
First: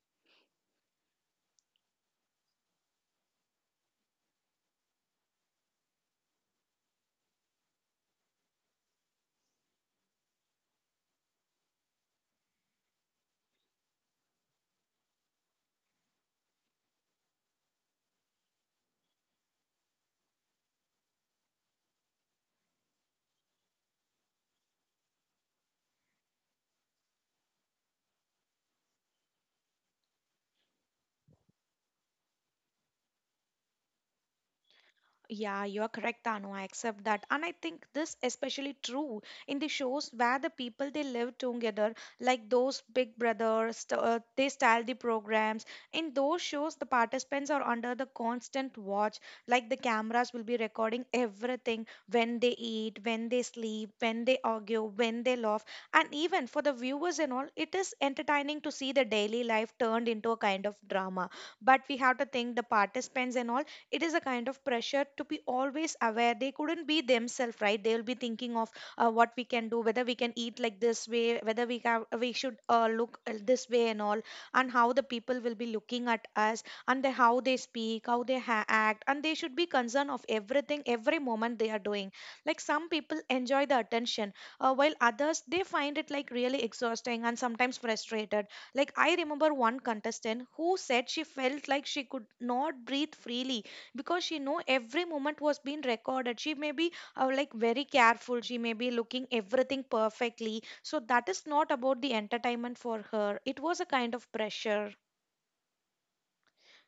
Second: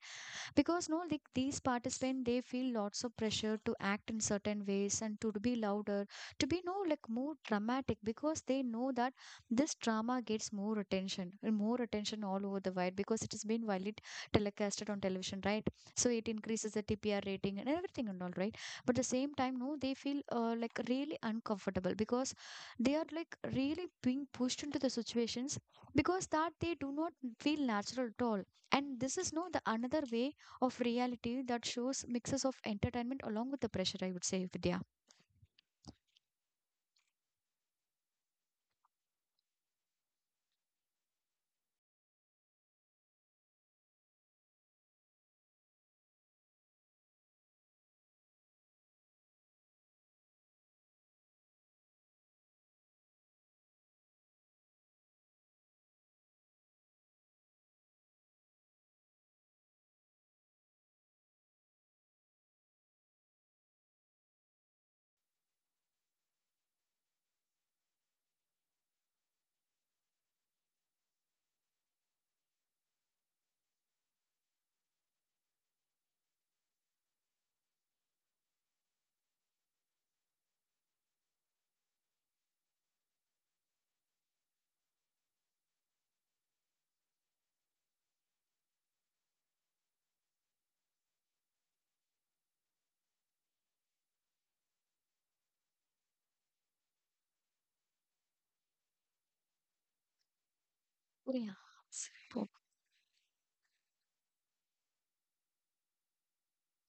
S1: Because no, like these participants, they feel lots of pressure to act in certain ways and to be louder, to be no like more dramatic, because they know that this drama gets more attention and more attention all over the world, because it has been widely telecasted on television, right? So it increases the tpr rating and everything and all, right? But the same time no, they feel like really uncomfortable, because they are like really being pushed into the situations because that they do not feel natural at all. And this is no the another way of reality that shows mixes of entertainment along with the pressure, I would say, Vidya.
S2: Yeah, you are correct, Anu. I accept that. And I think this especially true in the shows where the people they live together, like those Big Brothers, they style the programs. In those shows, the participants are under the constant watch, like the cameras will be recording everything when they eat, when they sleep, when they argue, when they laugh. And even for the viewers and all, it is entertaining to see the daily life turned into a kind of drama. But we have to think the participants and all, it is a kind of pressure to be always aware they couldn't be themselves, right? They will be thinking of what we can do, whether we can eat like this way, whether we should look this way and all, and how the people will be looking at us, and how they speak, how they act, and they should be concerned of everything every moment they are doing. Like some people enjoy the attention, while others they find it like really exhausting and sometimes frustrated. Like I remember one contestant who said she felt like she could not breathe freely because she know every moment was being recorded. She may be like very careful, she may be looking everything perfectly, so that
S1: Oh,
S2: is
S1: yeah.
S2: not about the
S1: So,
S2: entertainment for her, it was a kind of pressure.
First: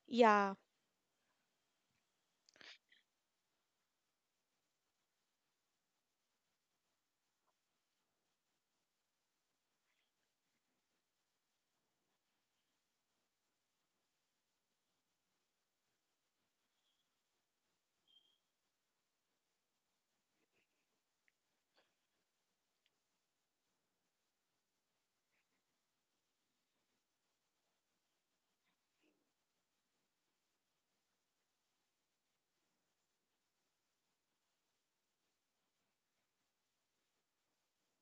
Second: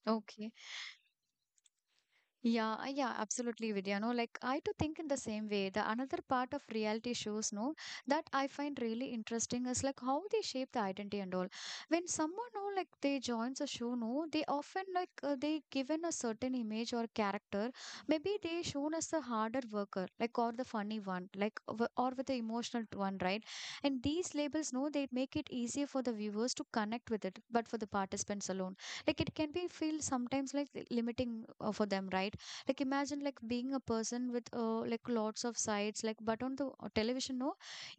S1: okay.
S2: Yeah.
S1: Yeah, absolutely, Vidya. No, like I too think in the same way. The another part of reality shows, no, that I find really interesting is like how they shape the identity and all. When someone, no, like they joins a show, no, they often they given a certain image or character. Maybe they shown as the harder worker, like or the funny one, like or with the emotional one, right? And these labels, no, they make it easier for the viewers to connect with it, but for the participants alone, like it can be feel sometimes like limiting for them, right? Like imagine like being a person with like lots of sides, like but on the television no,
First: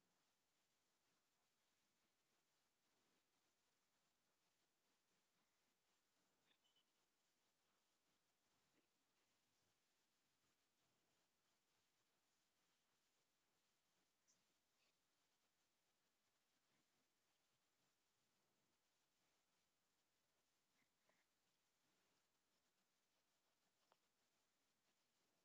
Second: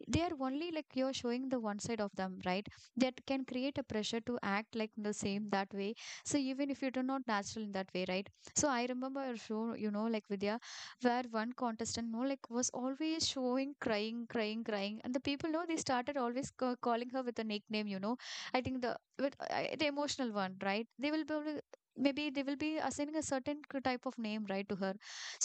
S1: they are only like you're showing the one side of them, right? That can create a pressure to act like the same that way, so even if you do not natural in that way, right? So I remember a show, you know, like Vidya, where one contestant no, was always showing crying crying crying, and the people no, they started always calling her with a nickname, you know. I think the with the emotional one, right? They will be, maybe they will be assigning a certain type of name, right, to her.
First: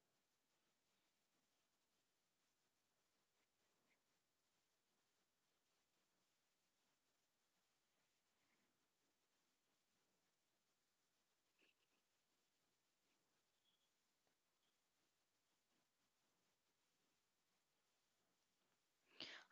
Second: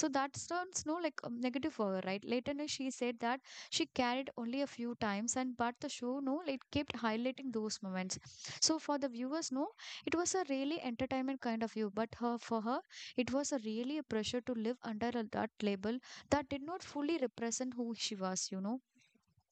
S1: So that sounds no, like negative for her, right? Later no, she said that she carried only a few times, and but the show no, it kept highlighting those moments. So for the viewers no, it was a really entertainment kind of view, but her for her, it was a really a pressure to live under that label that did not fully represent who she was, you know.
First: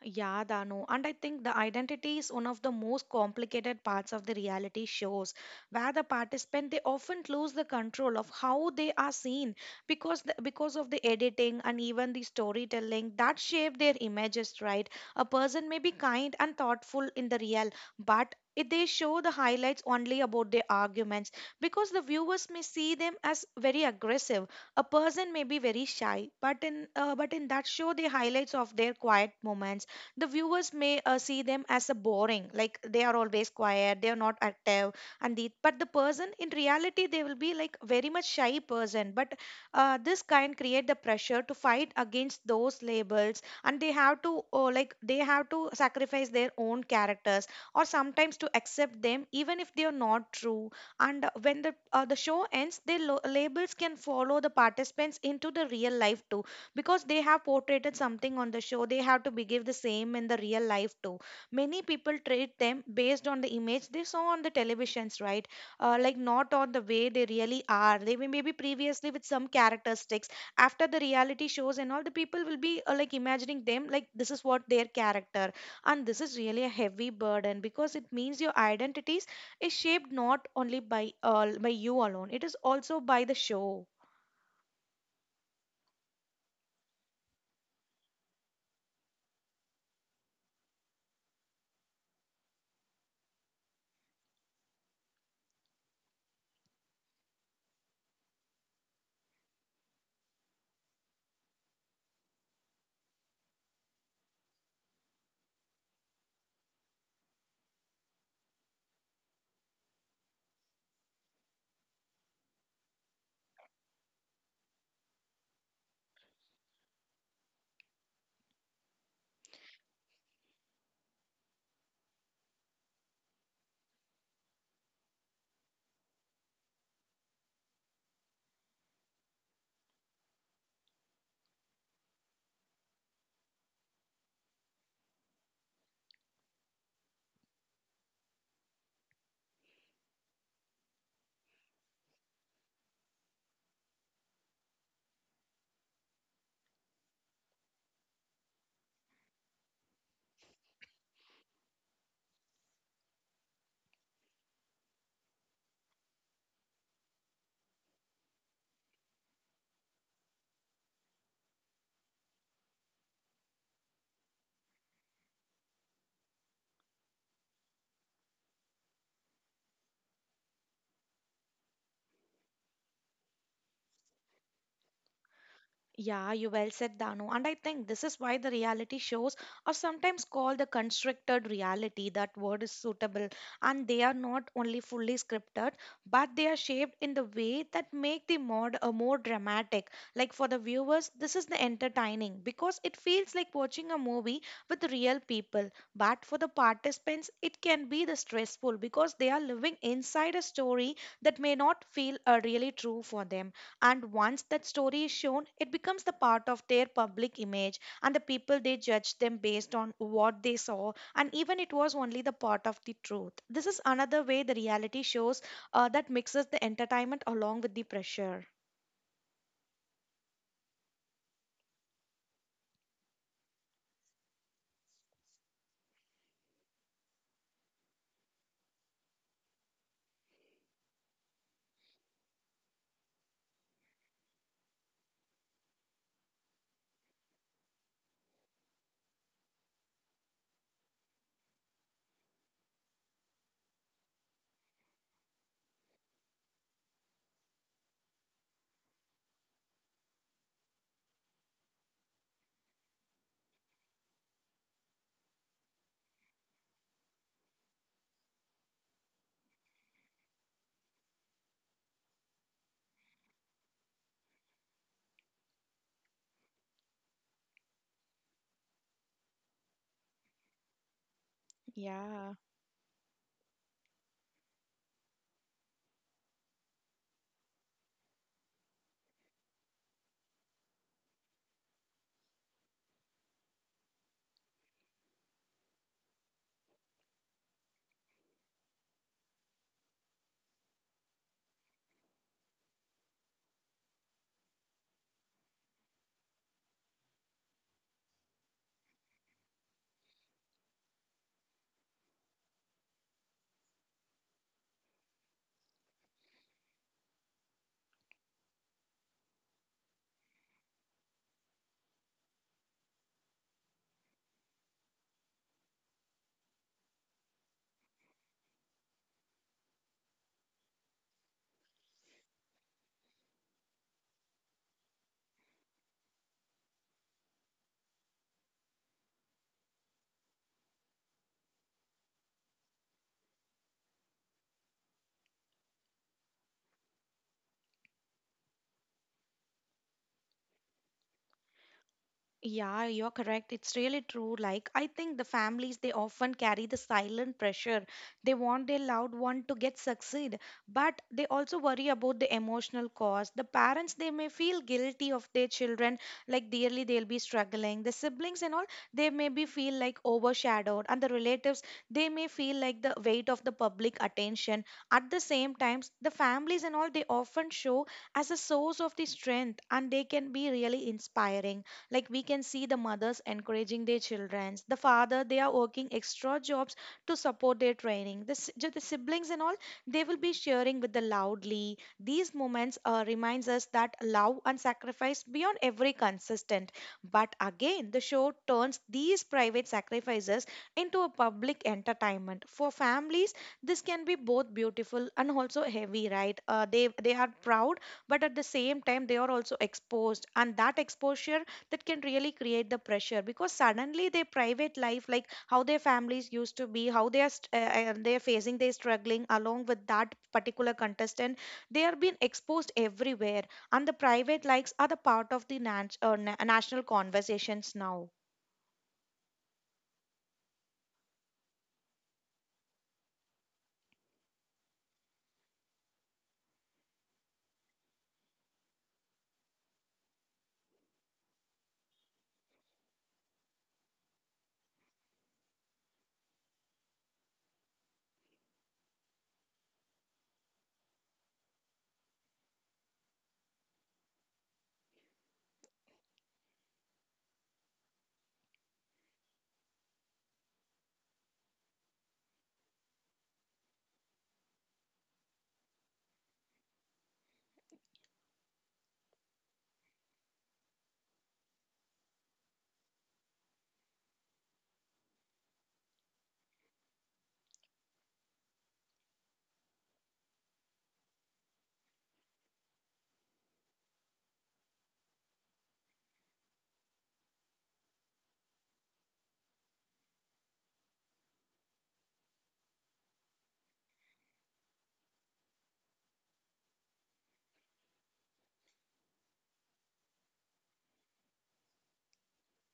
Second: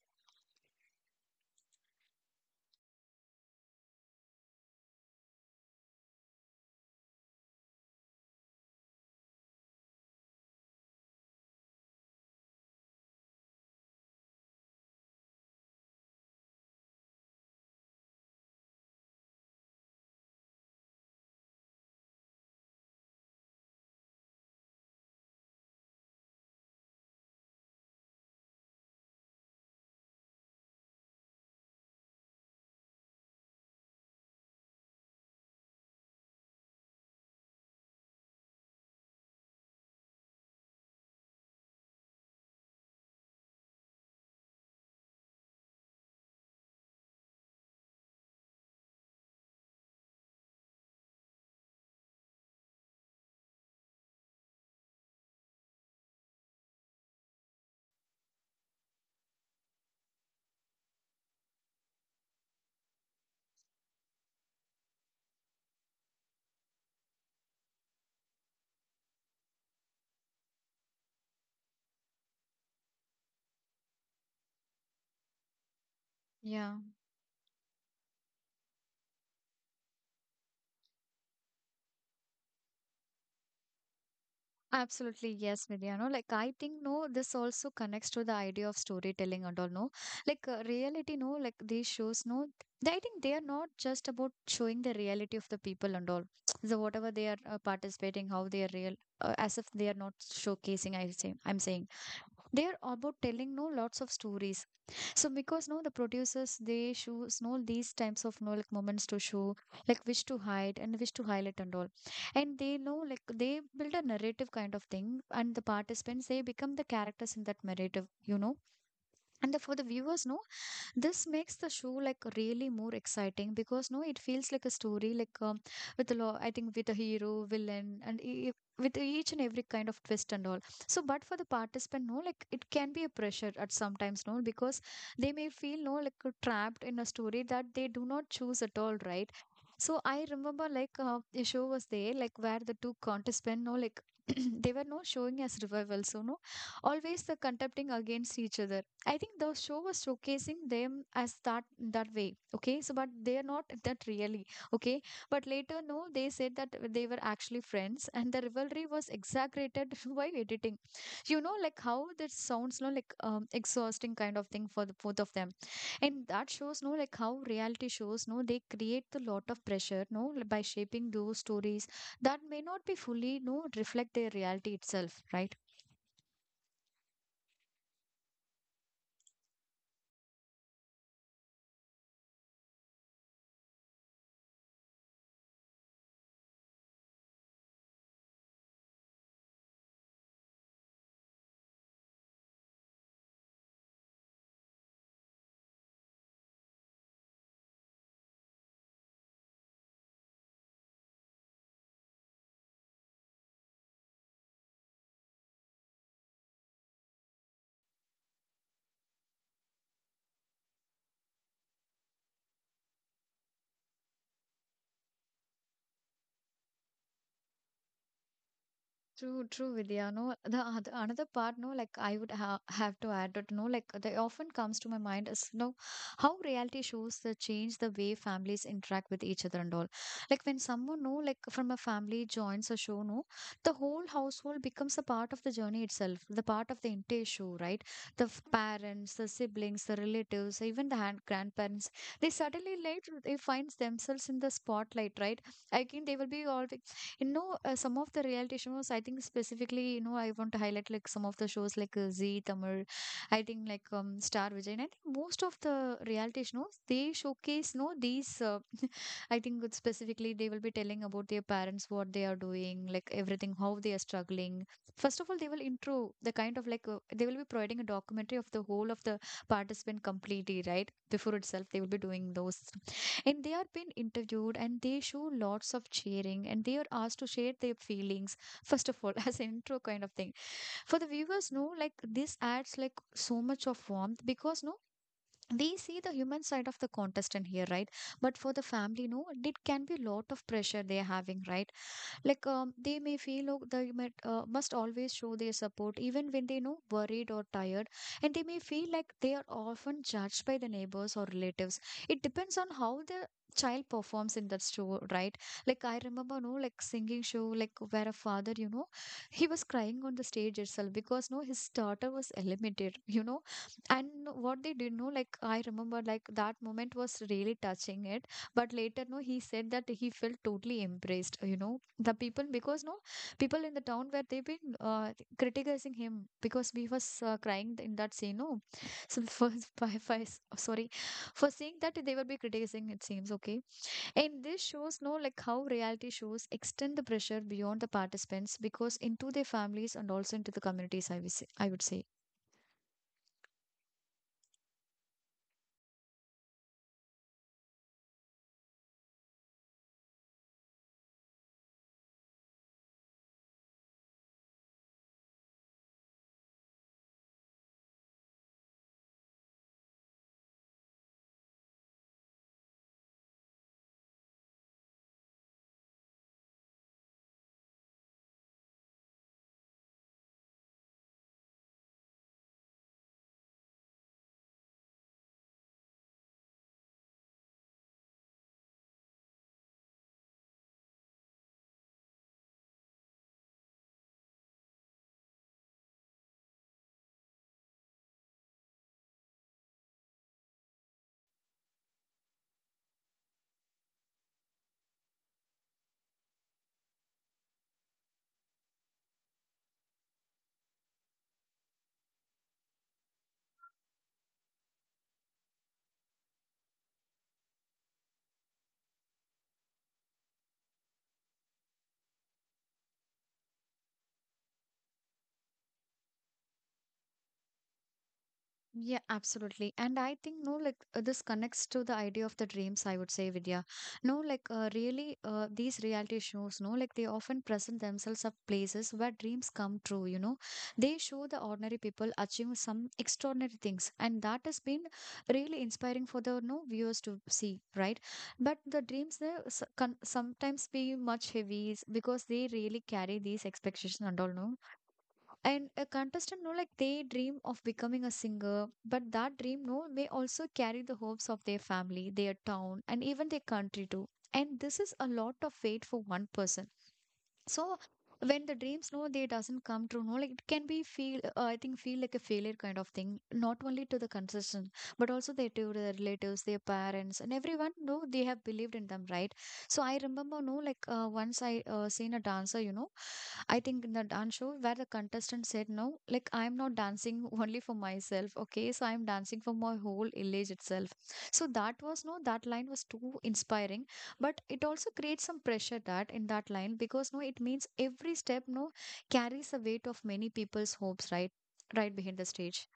S2: Yeah, Danu. And I think the identity is one of the most complicated parts of the reality shows, where the participant they often lose the control of how they are seen because because of the editing and even the storytelling that shape their images. Right, a person may be kind and thoughtful in the real, but if they show the highlights only about their arguments, because the viewers may see them as very aggressive. A person may be very shy, but in that show they highlights of their quiet moments, the viewers may see them as a boring, like they are always quiet they are not active. And the but the person in reality they will be like very much shy person, but this kind create the pressure to fight against those labels, and they have to sacrifice their own characters, or sometimes to accept them even if they are not true. And when the show ends, the labels can follow the participants into the real life too, because they have portrayed something on the show they have to behave the same in the real life too. Many people treat them based on the image they saw on the televisions, right? Like not on the way they really are. They may maybe previously with some characteristics, after the reality shows and all, the people will be like imagining them, like this is what their character. And this is really
S1: Yeah.
S2: a heavy burden because it means your identities is shaped not only by you alone, it is also by the show.
S1: Absolutely, yes, Vidya. No, like I think no, this also connects to the idea of storytelling and all. No, reality. No, like these shows. No, they, I think they are not just about showing the reality of the people and all. So whatever they are participating, how they are real, as if they are not showcasing. I say, I'm saying they are about telling no lots of stories. So because no, the producers they choose no these types of no like moments to show, like wish to hide and wish to highlight and all. And they know, like, they build a narrative kind of thing, and the participants, they become the characters in that narrative, you know. And for the viewers, no, this makes the show like really more exciting because no, it feels like a story with a lot. I think with a hero, villain, and with each and every kind of twist and all. So, but for the participant, no, like it can be a pressure at sometimes, no, because they may feel no like trapped in a story that they do not choose at all, right? So I remember like a show was there like where the two contestants no like they were no showing as revivals so no, always the contending against each other. I think the show was showcasing them as that that way. Okay, so but they are not that really. Okay, but later no, they said that they were actually friends, and the rivalry was exaggerated by editing. You know, like how that sounds, no, exhausting kind of thing for the both of them, and that shows no, like how reality shows no, they create a lot of pressure no, by shaping those stories that may not be fully no reflect their reality itself, right?
S2: Yeah, you well said, Danu. And I think this is why the reality shows are sometimes called the constructed reality. That word is suitable. And they are not only fully scripted, but they are shaped in the way that make the mod more dramatic. Like for the viewers, this is the entertaining because it feels like watching a movie with real people. But for the participants, it can be the stressful because they are living inside a story that may not feel really true for them. And once that story is shown it becomes the part of their public image and the people they judge them based on what they saw, and even it was only the part of the truth. This is another way the reality shows that mixes the entertainment along with the pressure.
S1: True, true, Vidya. No, the another part, no, like I would ha have to add it, no, like they often comes to my mind is, no, how reality shows the change the way families interact with each other and all. Like when someone, no, like from a family joins a show, no, the whole household becomes a part of the journey itself, the part of the entire show, right? The parents, the siblings, the relatives, even the hand grandparents, they suddenly like they find themselves in the spotlight, right? Again, they will be all, you know. Some of the reality shows, I think specifically, you know, I want to highlight like some of the shows like Z Tamil, I think like Star Vijay, and I think most of the reality shows they showcase, you know, these I think it's specifically they will be telling about their parents, what they are doing, like everything, how they are struggling. First of all, they will intro the kind of like they will be providing a documentary of the whole of the participant completely, right? Before itself, they will be doing
S2: Yeah.
S1: those. And they are being interviewed and they show lots of cheering and they are asked to share their feelings, first of all, as an intro kind of thing for the viewers no, like this adds like so much of warmth, because no, we see the human side of the contestant here, right? But for the family no, it can be lot of pressure they're having, right? They may feel oh, they might, must always show their support even when they know worried or tired, and they may feel like they are often judged by the neighbors or relatives. It depends on how the child performs in that show, right? Like I remember no, like singing show like where a father, you know, he was crying on the stage itself because no, his daughter was eliminated, you know. And what they did no, like I remember like that moment was really touching it, but later no, he said that he felt totally embraced, you know, the people, because no, people in the town where they've been criticizing him because we was crying in that scene no. So for sorry, for saying that they will be criticizing it seems okay. And this shows no, like how reality shows extend the pressure beyond the participants, because into their families and also into the communities, I would say, I would say.
S2: Yeah, you're correct. It's really true. Like, I think the families, they often carry the silent pressure. They want their loved one to get succeed, but they also worry about the emotional cost. The parents, they may feel guilty of their children, like dearly they'll be struggling. The siblings and all, they may be feel like overshadowed. And the relatives, they may feel like the weight of the public attention. At the same times, the families and all, they often show as a source of the strength and they can be really inspiring, like we can see the mothers encouraging their children, the father they are working extra jobs to support their training, the siblings and all, they will be sharing with the loudly these moments, reminds us that love and sacrifice beyond every consistent. But again the show turns these private sacrifices into a public entertainment for families. This can be both beautiful and also heavy, right? They are proud, but at the same time they are also exposed, and that exposure, that can really create the pressure, because suddenly their private life, like how their families used to be, how they are and they're facing, they're struggling along with that particular contestant, they are being exposed everywhere. And the private likes are the part of the national conversations now.
S1: Yeah, absolutely. And I think, no, this connects to the idea of the dreams, I would say, Vidya. No, like these reality shows, no, like they often present themselves as places where dreams come true, you know. They show the ordinary people achieving some extraordinary things. And that has been really inspiring for the no viewers to see, right? But the dreams can sometimes be much heavy s- because they really carry these expectations and all, no, and a contestant no, like they dream of becoming a singer, but that dream no may also carry the hopes of their family, their town, and even their country too. And this is a lot of weight for one person. So when the dreams no they doesn't come true no, like it can be feel I think feel like a failure kind of thing, not only to the contestant but also their to their relatives, their parents, and everyone. No, they have believed in them, right? So I remember no like once I seen a dancer, you know. I think in the dance show where the contestant said, no, like I'm not dancing only for myself, okay? So I'm dancing for my whole village itself. So that was no, that line was too inspiring, but it also creates some pressure that in that line because no, it means every step no carries the weight of many people's hopes, right? Right behind the stage.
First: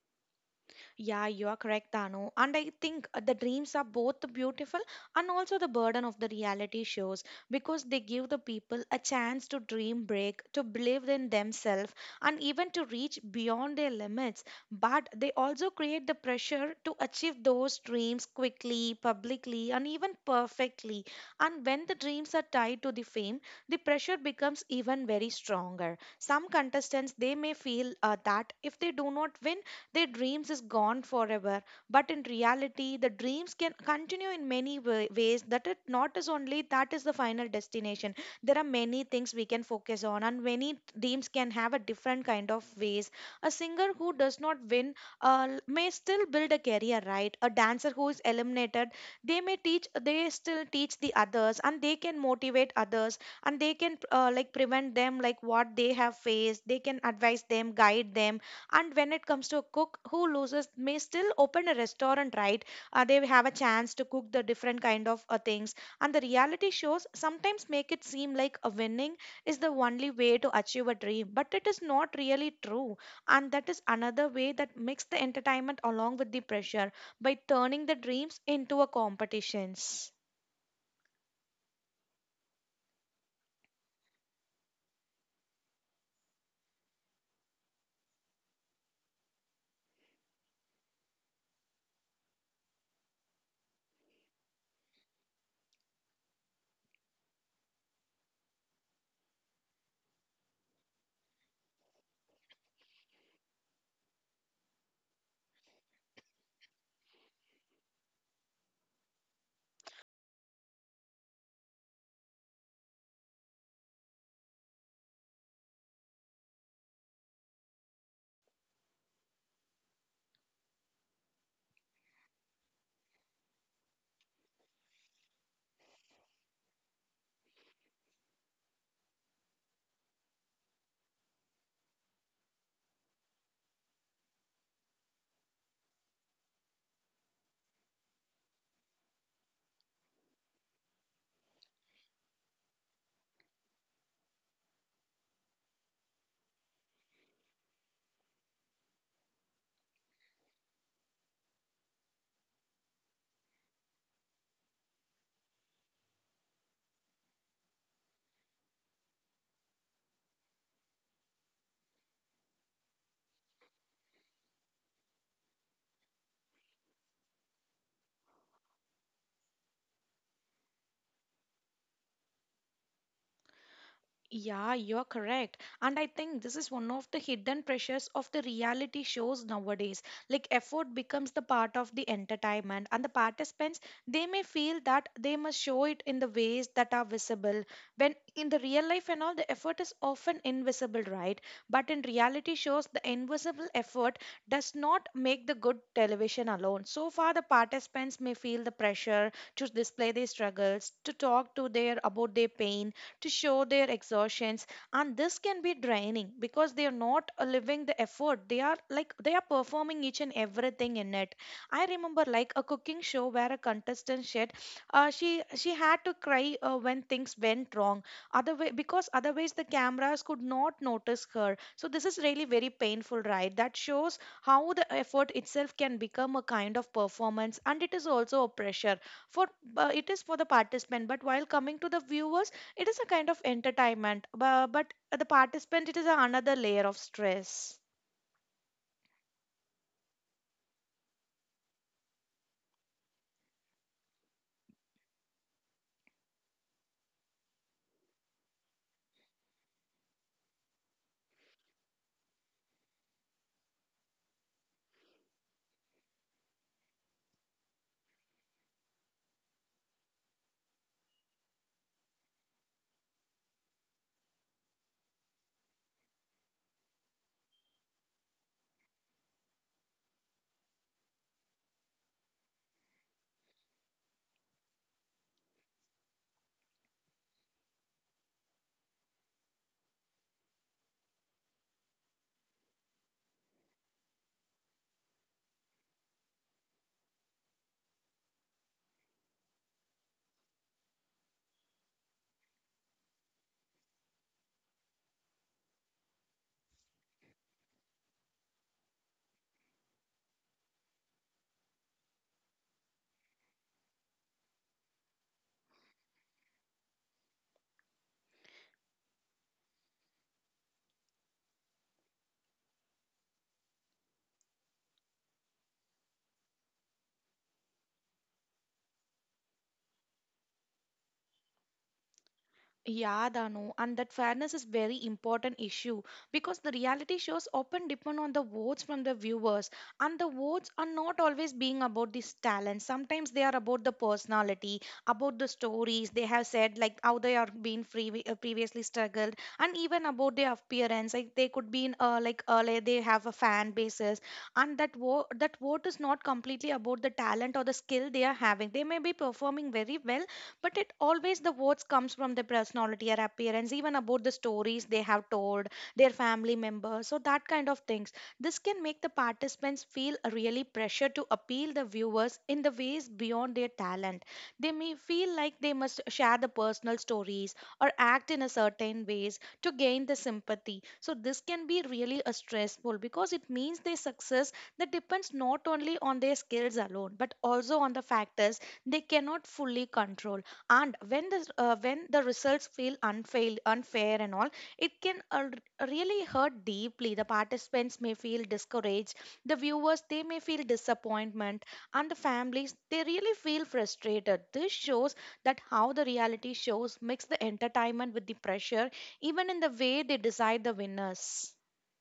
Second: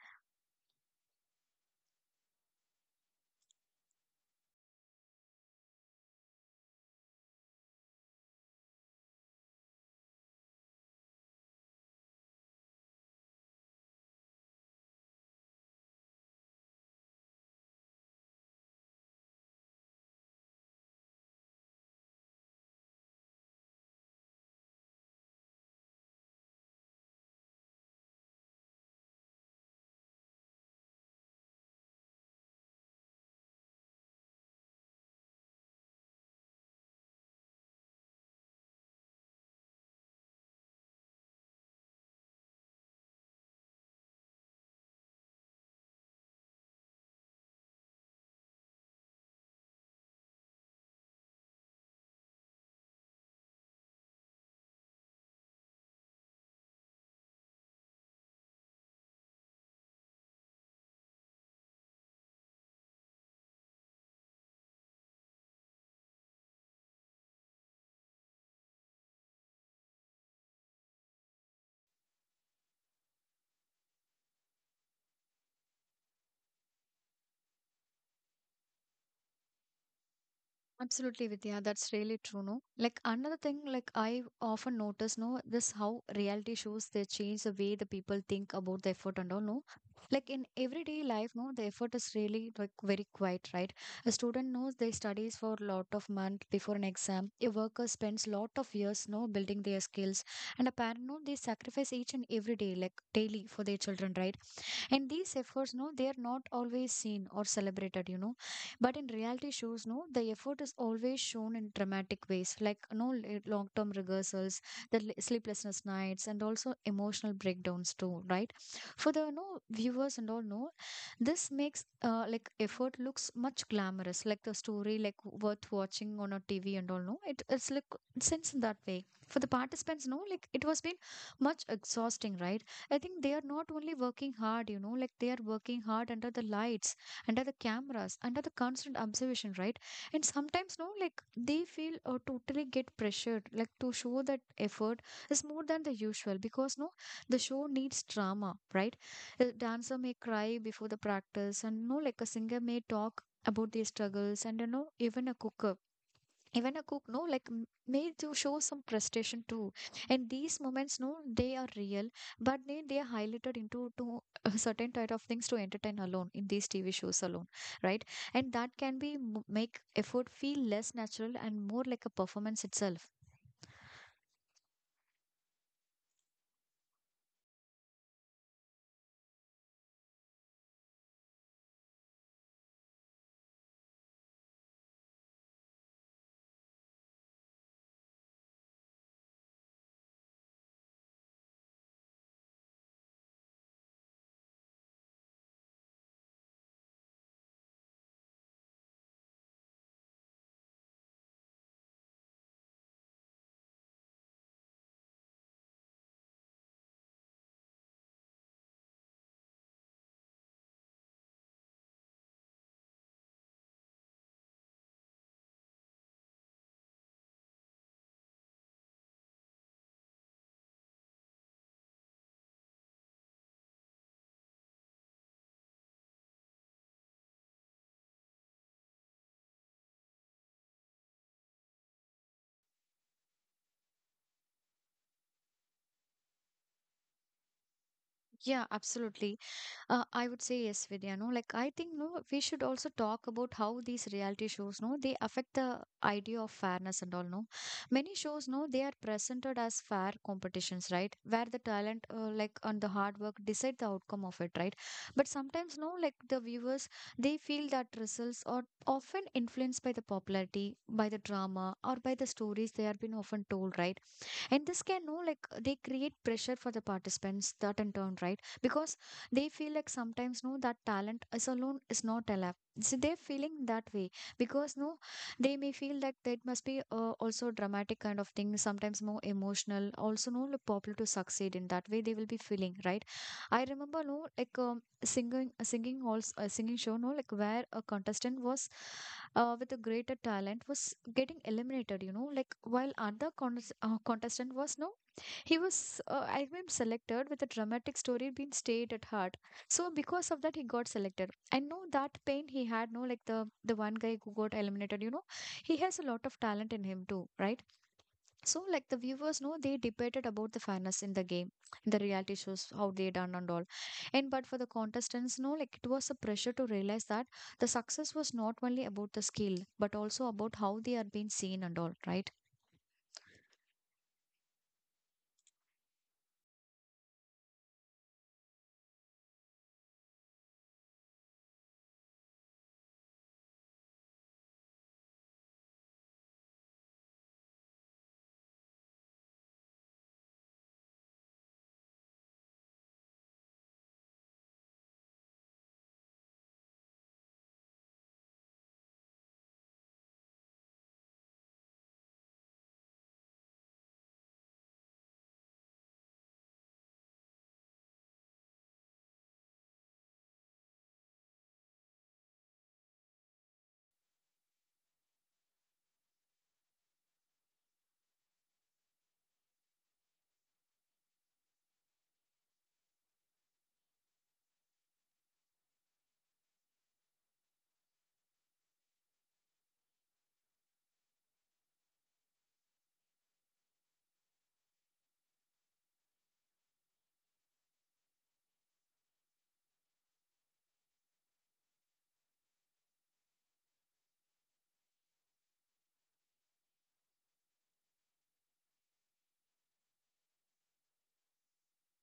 S2: Yeah, you are correct, Dano. And I think the dreams are both the beautiful and also the burden of the reality shows, because they give the people a chance to dream break, to believe in themselves, and even to reach beyond their limits. But they also create the pressure to achieve those dreams quickly, publicly, and even perfectly. And when the dreams are tied to the fame, the pressure becomes even very stronger. Some contestants they may feel that if they do not win, their dreams is gone forever. But in reality the dreams can continue in many ways, that it not is only that is the final destination. There are many things we can focus on, and many dreams can have a different kind of ways. A singer who does not win, may still build a career, right? A dancer who is eliminated, they still teach the others and they can motivate others, and they can like prevent them like what they have faced, they can advise them, guide them. And when it comes to a cook who loses, may still open a restaurant, right? They have a chance to cook the different kind of things. And the reality shows sometimes make it seem like a winning is the only way to achieve a dream, but it is not really true. And that is another way that makes the entertainment along with the pressure by turning the dreams into a competitions.
S1: Absolutely, Vidya. That's really true, no? Like another thing, like I often notice, no, this how reality shows they change the way the people think about the effort and all, no? Like in everyday life, no, the effort is really like very quiet, right? A student knows they studies for a lot of month before an exam. A worker spends lot of years, no, building their skills. And a parent, no, they sacrifice each and every day, like daily for their children, right? And these efforts no they are not always seen or celebrated, you know, but in reality shows no the effort is always shown in dramatic ways, like no long term rehearsals, sleeplessness nights, and also emotional breakdowns too, right? For the no viewers and all no, this makes like effort looks much glamorous, like the story, like worth watching on a TV and all no, it's like sense in that way. For the participants no, like it was been much exhausting, right? I think they are not only working hard, you know, like they are working hard under the lights, under the cameras, under the constant observation, right? And sometimes, no, like they feel or totally get pressured, like to show that effort is more than the usual because, no, the show needs drama, right? A dancer may cry before the practice, and no, like a singer may talk about their struggles, and you know, even a cooker, even a cook no like m- made to show some frustration too. And these moments no they are real, but they are highlighted into to a certain type of things to entertain alone in these TV shows alone, right? And that can be m- make effort feel less natural and more like a performance itself.
S2: Yeah, you're correct. And I think this is one of the hidden pressures of the reality shows nowadays. Like, effort becomes the part of the entertainment, and the participants they may feel that they must show it in the ways that are visible. When in the real life and all, the effort is often invisible, right? But in reality shows, the invisible effort does not make the good television alone. So far, the participants may feel the pressure to display their struggles, to talk to their about their pain, to show their exertions, and this can be draining because they are not living the effort. They are like they are performing each and everything in it. I remember like a cooking show where a contestant said she had to cry when things went wrong other way, because otherwise the cameras could not notice her. So this is really very painful, right? That shows how the effort itself can become a kind of performance, and it is also a pressure for, it is for the participant. But while coming to the viewers, it is a kind of entertainment, but the participant, it is another layer of stress.
S1: Yeah, absolutely. I would say yes, Vidya. No, like I think no, we should also talk about how these reality shows, no, they affect the idea of fairness and all. No, many shows, no, they are presented as fair competitions, right? Where the talent, like and the hard work, decide the outcome of it, right? But sometimes, no, like the viewers, they feel that results are often influenced by the popularity, by the drama, or by the stories they have been often told, right? And this can know like they create pressure for the participants that in turn, right? Because they feel like sometimes no that talent is alone is not allowed, so they're feeling that way. Because no they may feel like that must be also dramatic kind of thing, sometimes more emotional also no, like popular to succeed in that way they will be feeling, right? I remember no like singing halls a singing show no, like where a contestant was with a greater talent was getting eliminated, you know, like while contestant was no, he was selected with a dramatic story being stayed at heart. So because of that he got selected. I know that pain he had no, like the one guy who got eliminated, you know, he has a lot of talent in him too, right? So, like the viewers know, they debated about the fairness in the game, in the reality shows, how they done and all. And but for the contestants, no, like it was a pressure to realize that the success was not only about the skill, but also about how they are being seen and all, right?
S2: Yeah, Danu, and that fairness is very important issue, because the reality shows often depend on the votes from the viewers, and the votes are not always being about this talent. Sometimes they are about the personality, about the stories they have said, like how they are being free, previously struggled, and even about their appearance. Like they could be in, like earlier they have a fan basis, and that vote is not completely about the talent or the skill they are having. They may be performing very well, but it always the words comes from their personality or appearance, even about the stories they have told their family members, so that kind of things. This can make the participants feel really pressure to appeal the viewers in the ways beyond their talent. They may feel like they must share the personal stories or act in a certain ways to gain the sympathy. So this can be really a stressful, because it means their success that depends not only on their skills alone, but also on the factors they cannot fully control. And when the results feel unfair and all, it can, really hurt deeply. The participants may feel discouraged, the viewers they may feel disappointment, and the families they really feel frustrated. This shows that how the reality shows mix the entertainment with the pressure, even in the way they decide the winners.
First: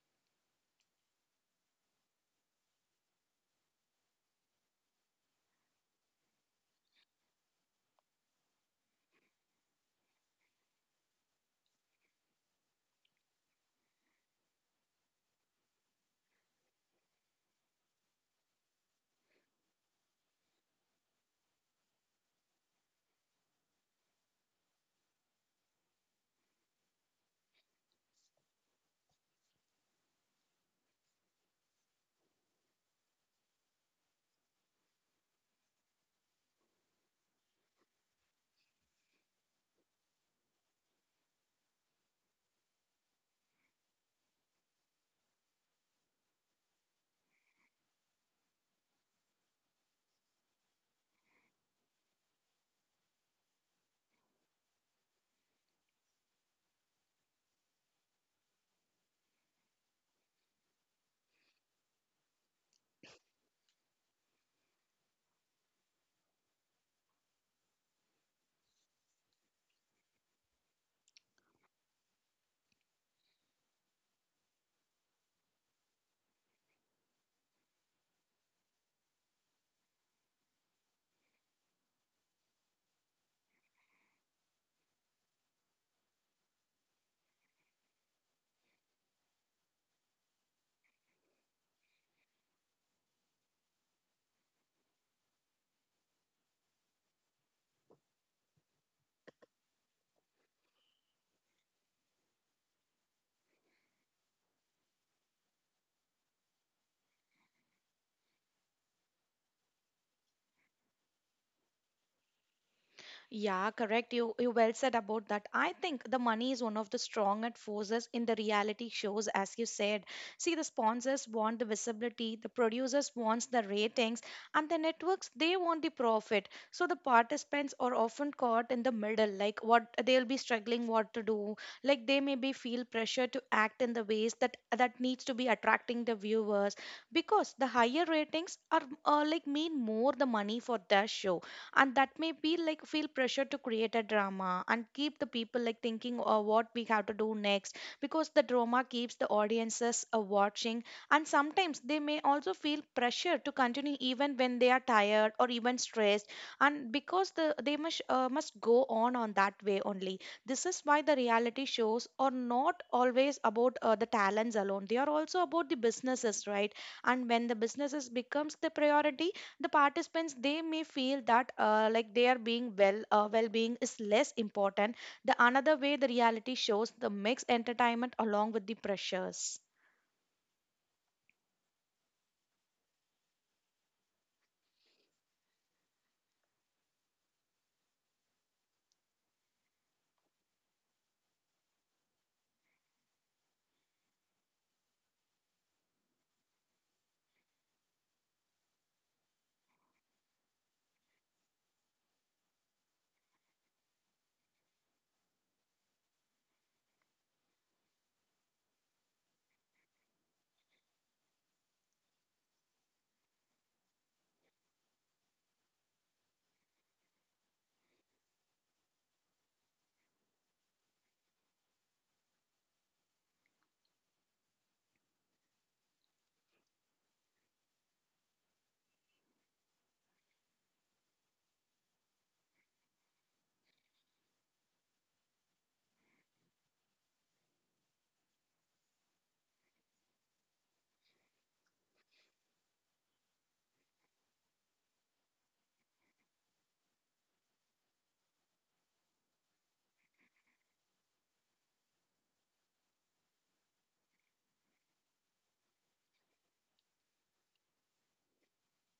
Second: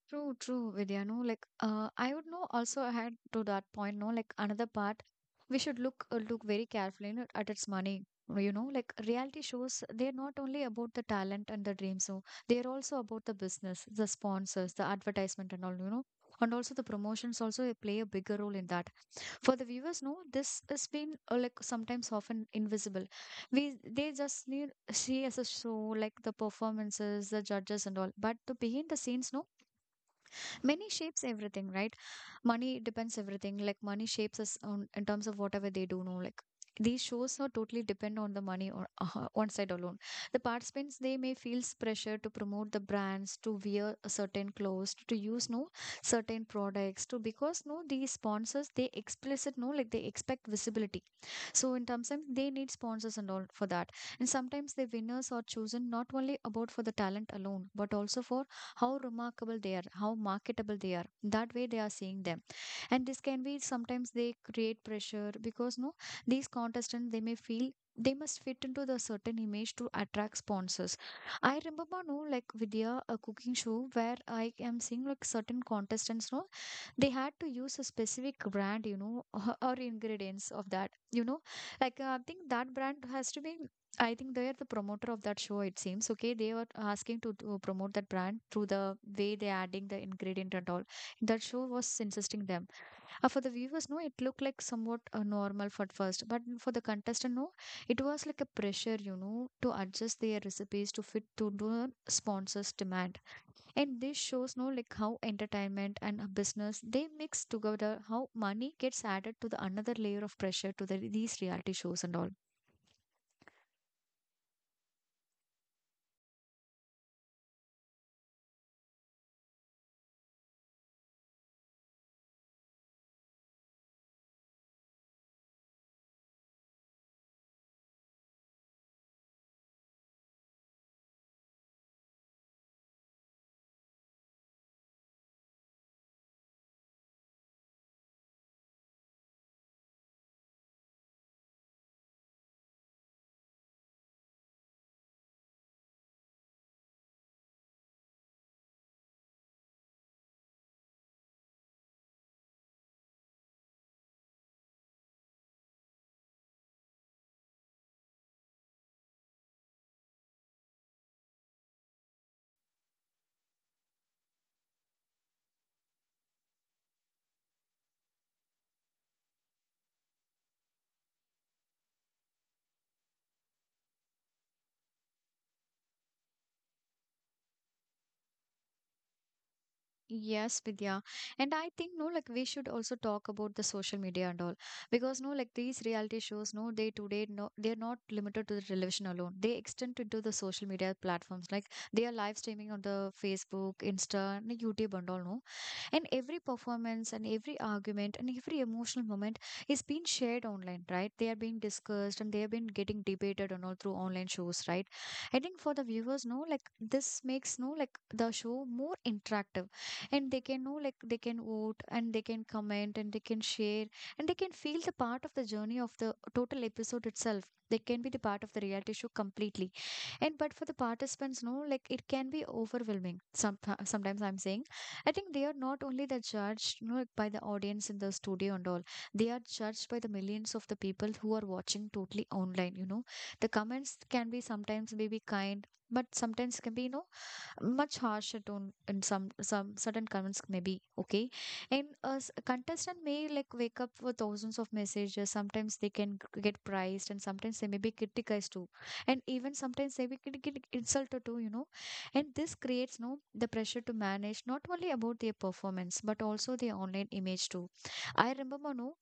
S1: True, true, Vidya. No, like I would know also add to that point. No, like another part, we should look very carefully, you know, at its money. You know, like reality shows, they're not only about the talent and the dream. So they're also about the business, the sponsors, the advertisement, and all, you know, and also the promotions also play a bigger role in that. For the viewers, no, this has been like sometimes often invisible. We they just need see as a show, like the performances, the judges, and all. But the behind the scenes, no, money shapes everything, right? Money depends everything, like money shapes us on, in terms of whatever they do know, like these shows are totally depend on the money or one side alone. The participants they may feel pressure to promote the brands, to wear a certain clothes, to use no certain products to, because no these sponsors they explicit no, like they expect visibility, so in terms of they need sponsors and all for that. And sometimes the winners are chosen not only about for the talent alone, but also for how remarkable they are, how marketable they are. That way they are seeing them. And this can be sometimes they create pressure because no, these contestants they may feel they must fit into the certain image to attract sponsors. I remember no like Vidya a cooking show where I am seeing like certain contestants no they had to use a specific brand, you know, or ingredients of that, you know, like, I think that brand has to be, I think they are the promoter of that show, it seems. Okay, they were asking to promote that brand through the way they're adding the ingredient and all. That show was insisting them. For the viewers, no, it looked like somewhat normal for at first, but for the contestant, no, it was like a pressure, you know, to adjust their recipes to fit to the sponsors' demand. And this shows, no, like how entertainment and a business they mix together, how money gets added to the another layer of pressure to the, these reality shows and all.
S2: Yeah, correct. You well said about that. I think the money is one of the strongest forces in the reality shows, as you said. See, the sponsors want the visibility, the producers wants the ratings, and the networks they want the profit. So the participants are often caught in the middle, like what they'll be struggling what to do. Like they maybe feel pressure to act in the ways that needs to be attracting the viewers, because the higher ratings are, like mean more the money for their show, and that may be like feel pressure to create a drama and keep the people like thinking what we have to do next, because the drama keeps the audiences watching. And sometimes they may also feel pressure to continue even when they are tired or even stressed, and because the they must, must go on that way only. This is why the reality shows are not always about the talents alone, they are also about the businesses, right? And when the businesses becomes the priority, the participants they may feel that, like their being well, well-being is less important, the another way the reality shows the mixed entertainment along with the pressures.
S1: Yes, Vidya. And I think no, like we should also talk about the social media and all. Because no, like these reality shows, no, they today no they're not limited to the television alone. They extend into the social media platforms. Like they are live streaming on the Facebook, Insta, and YouTube and all, no, and every performance and every argument and every emotional moment is being shared online, right? They are being discussed and they are being getting debated and all through online shows, right? I think for the viewers no like this makes no like the show more interactive, and they can know like they can vote and they can comment and they can share and they can feel the part of the journey of the total episode itself. They can be the part of the reality show completely. And but for the participants no like it can be overwhelming some sometimes I'm saying. I think they are not only the judged, you know, by the audience in the studio and all. They are judged by the millions of the people who are watching totally online. You know, the comments can be sometimes maybe kind, but sometimes can be you know much harsher tone in some certain comments maybe okay. And a s- contestant may like wake up with thousands of messages. Sometimes they can g- get praised and sometimes they may be criticized too, and even sometimes they may get insulted too, you know. And this creates no the pressure to manage not only about their performance but also their online image too. I remember no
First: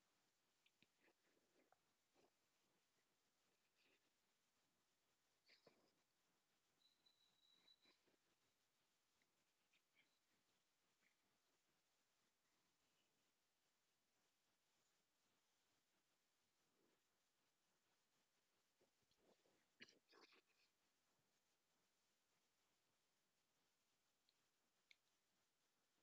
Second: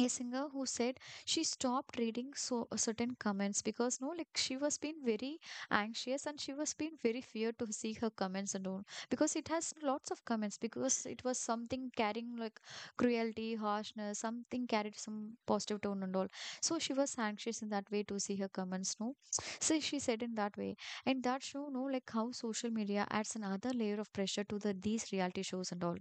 S1: a singer who said she stopped reading so certain comments because no like she was being very anxious and she was being very feared to see her comments and all, because it has lots of comments, because it was something carrying like cruelty harshness, something carried some positive tone and all. So she was anxious in that way to see her comments no, so she said in that way. And that show no like how social media adds another layer of pressure to the these reality shows and all.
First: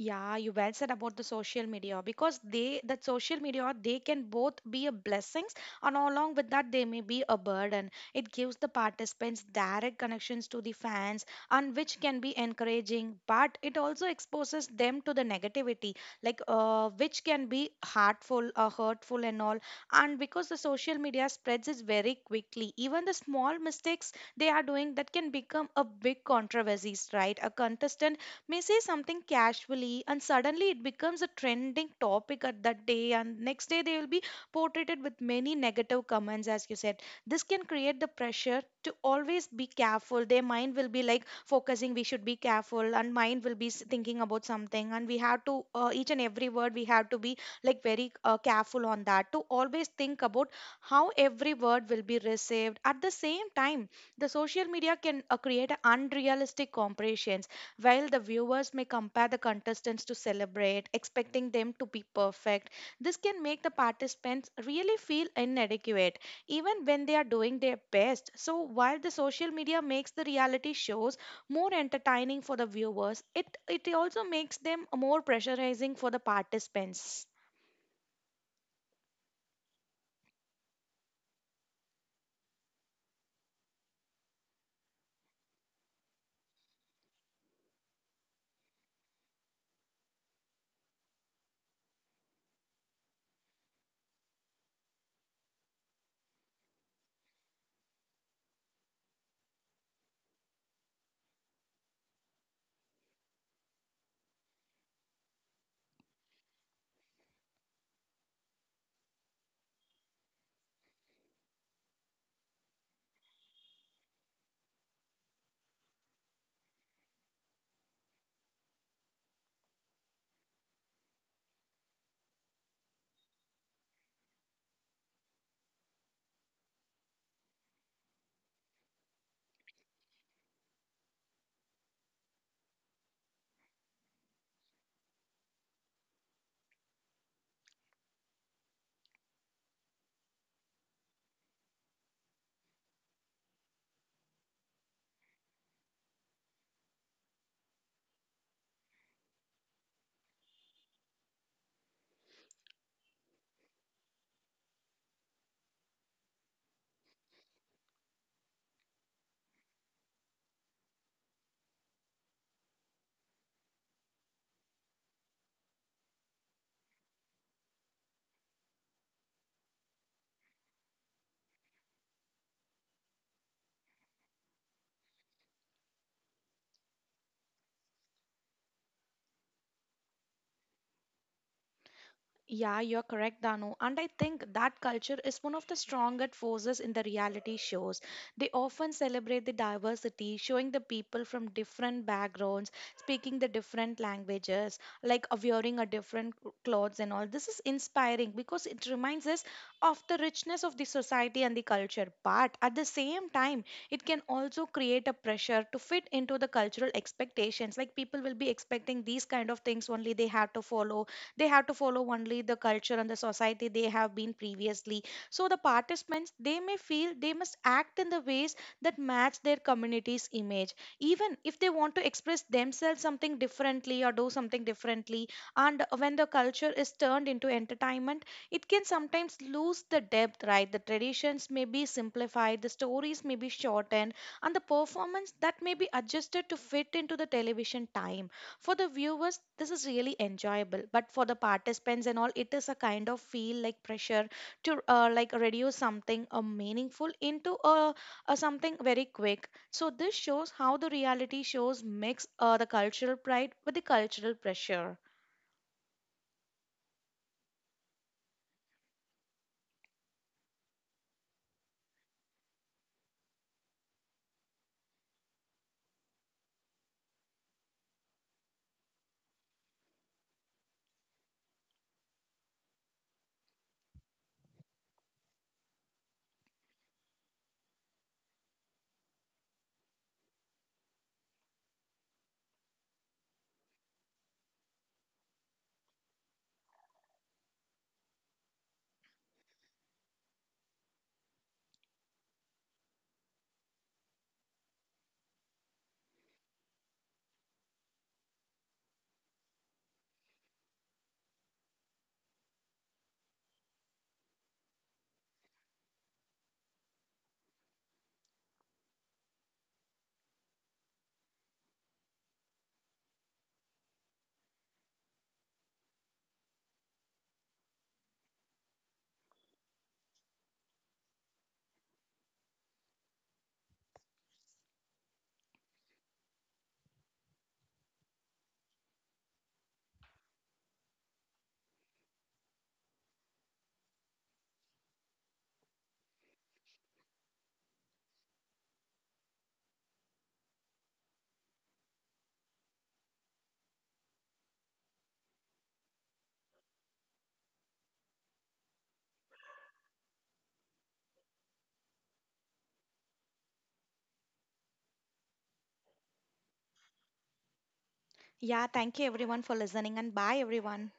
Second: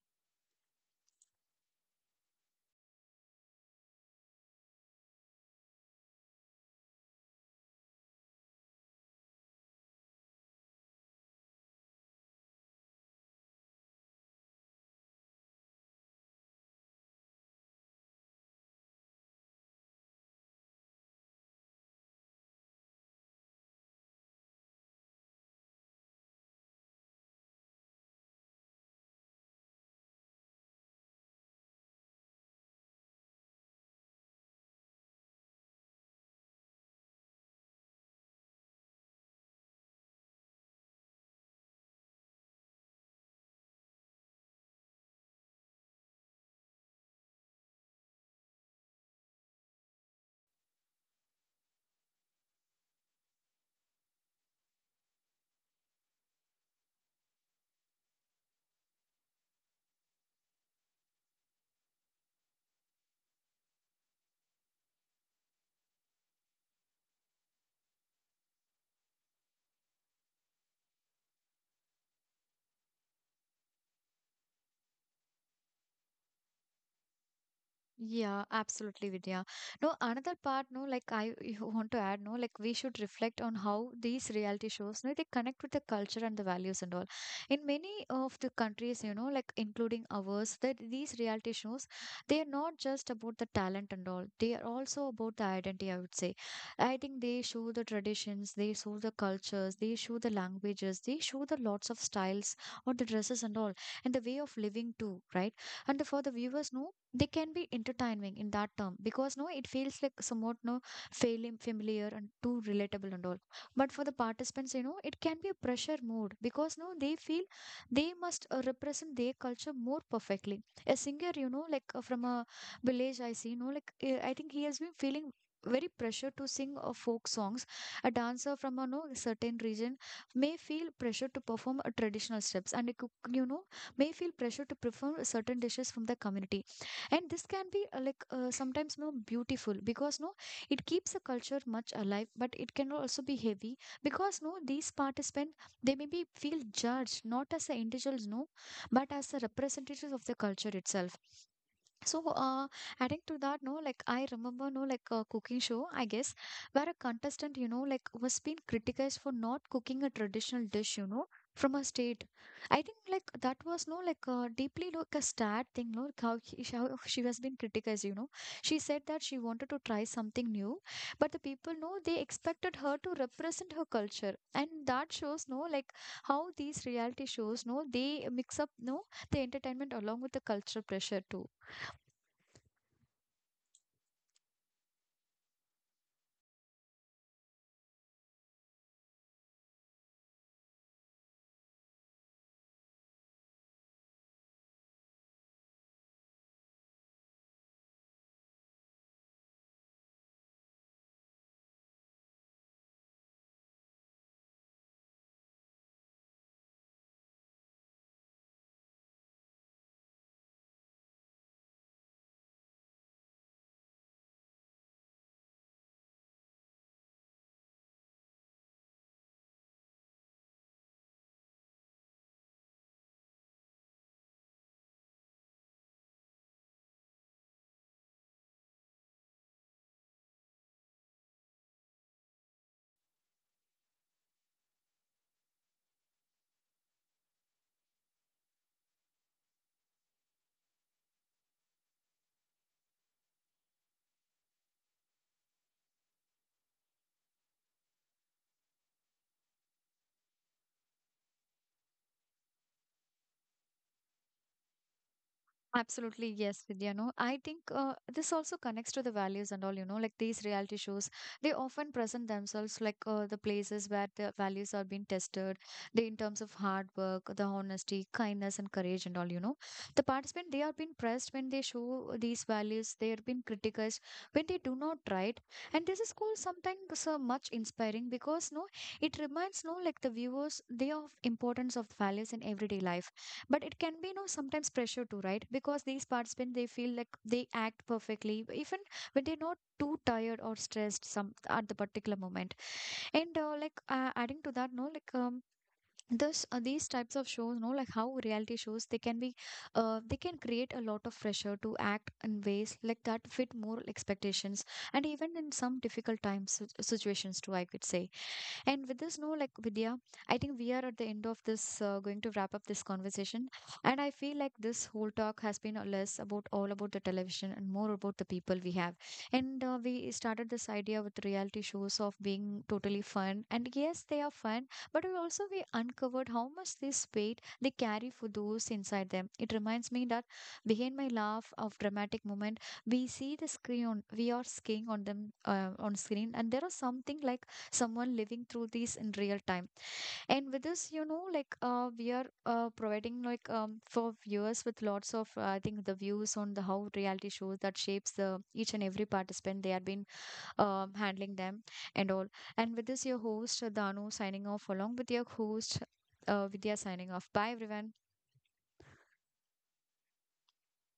S2: Yeah, you well said about the social media, because they that social media they can both be a blessings, and along with that they may be a burden. It gives the participants direct connections to the fans, and which can be encouraging, but it also exposes them to the negativity, like which can be hurtful and all. And because the social media spreads is very quickly, even the small mistakes they are doing that can become a big controversies, right? A contestant may say something casually and suddenly it becomes a trending topic at that day, and next day they will be portrayed with many negative comments as you said. This can create the pressure to always be careful. Their mind will be like focusing we should be careful, and mind will be thinking about something, and we have to, each and every word we have to be like very careful on that, to always think about how every word will be received. At the same time, the social media can create a unrealistic comparisons, while the viewers may compare the contestants to celebrate, expecting them to be perfect. This can make the participants really feel inadequate, even when they are doing their best. So, while the social media makes the reality shows more entertaining for the viewers, it also makes them more pressurizing for the participants.
S1: Yeah, absolutely, Vidya. No, another part, no, like I want to add, no, like we should reflect on how these reality shows, no, they connect with the culture and the values and all. In many of the countries, you know, like including ours, that these reality shows, they are not just about the talent and all. They are also about the identity, I would say. I think they show the traditions, they show the cultures, they show the languages, they show the lots of styles or the dresses and all, and the way of living too, right? And for the viewers, no, they can be entertaining in that term because no it feels like somewhat no failing familiar and too relatable and all, but for the participants, you know, it can be a pressure mode because no they feel they must represent their culture more perfectly. A singer, you know, like from a village, I see, you know, like I think he has been feeling very pressure to sing folk songs. A dancer from a no certain region may feel pressure to perform traditional steps, and it could, you know, may feel pressure to perform certain dishes from the community. And this can be sometimes no beautiful because no it keeps the culture much alive, but it can also be heavy because no these participants, they may be feel judged not as the individuals, no, but as the representatives of the culture itself. So, adding to that, no, like I remember, no, like a cooking show, I guess, where a contestant, you know, like was being criticized for not cooking a traditional dish, you know, from a state. I think like that was no, like deeply like a sad thing, no, like how, he, how she has been criticized, you know. She said that she wanted to try something new, but the people, no, they expected her to represent her culture, and that shows, no, like how these reality shows, no, they mix up, no, the entertainment along with the cultural pressure too.
S2: Yeah, you're correct, Danu. And I think that culture is one of the strongest forces in the reality shows. They often celebrate the diversity, showing the people from different backgrounds, speaking the different languages, like wearing a different clothes and all. This is inspiring because it reminds us of the richness of the society and the culture. But at the same time, it can also create a pressure to fit into the cultural expectations. Like people will be expecting these kind of things only they have to follow, only the culture and the society they have been previously. So the participants they may feel they must act in the ways that match their community's image, even if they want to express themselves something differently or do something differently. And when the culture is turned into entertainment, it can sometimes lose the depth, right? The traditions may be simplified, the stories may be shortened, and the performance that may be adjusted to fit into the television time. For the viewers, this is really enjoyable, but for the participants and all, it is a kind of feel like pressure to, like reduce something meaningful into a something very quick. So this shows how the reality shows mix the cultural pride with the cultural pressure.
S1: Absolutely, yes, Vidya. No, I think this also connects to the values and all, you know, like these reality shows, they often present themselves like the places where the values are being tested, they in terms of hard work, the honesty, kindness, and courage, and all, you know. The participant, they are being pressed when they show these values, they are being criticized when they do not, right? And this is called sometimes so much inspiring because, no, it reminds, no, like the viewers, they of importance of values in everyday life, but it can be, you know, sometimes pressure too, right? Because these participants, they feel like they act perfectly even when they're not too tired or stressed some at the particular moment. And adding to that, no, like this these types of shows, no, like how reality shows, they can be they can create a lot of pressure to act in ways like that fit moral expectations and even in some difficult times situations too, I could say. And with this, no, like Vidya, I think we are at the end of this, going to wrap up this conversation. And I feel like this whole talk has been a less about all about the television and more about the people we have. And we started this idea with reality shows of being totally fun. And yes, they are fun, but we also we uncovered how much this weight they carry for those inside them. It reminds me that behind my laugh of dramatic moment, we see the screen on, we are skiing on them on screen, and there are something like someone living through these in real time. And with this, you know, like we are providing like for viewers with lots of I think the views on the how reality shows that shapes the each and every participant they have been handling them and all. And with this, your host Danu signing off along with your host Vidya signing off. Bye everyone.
S2: Yeah, thank you everyone for listening, and bye everyone.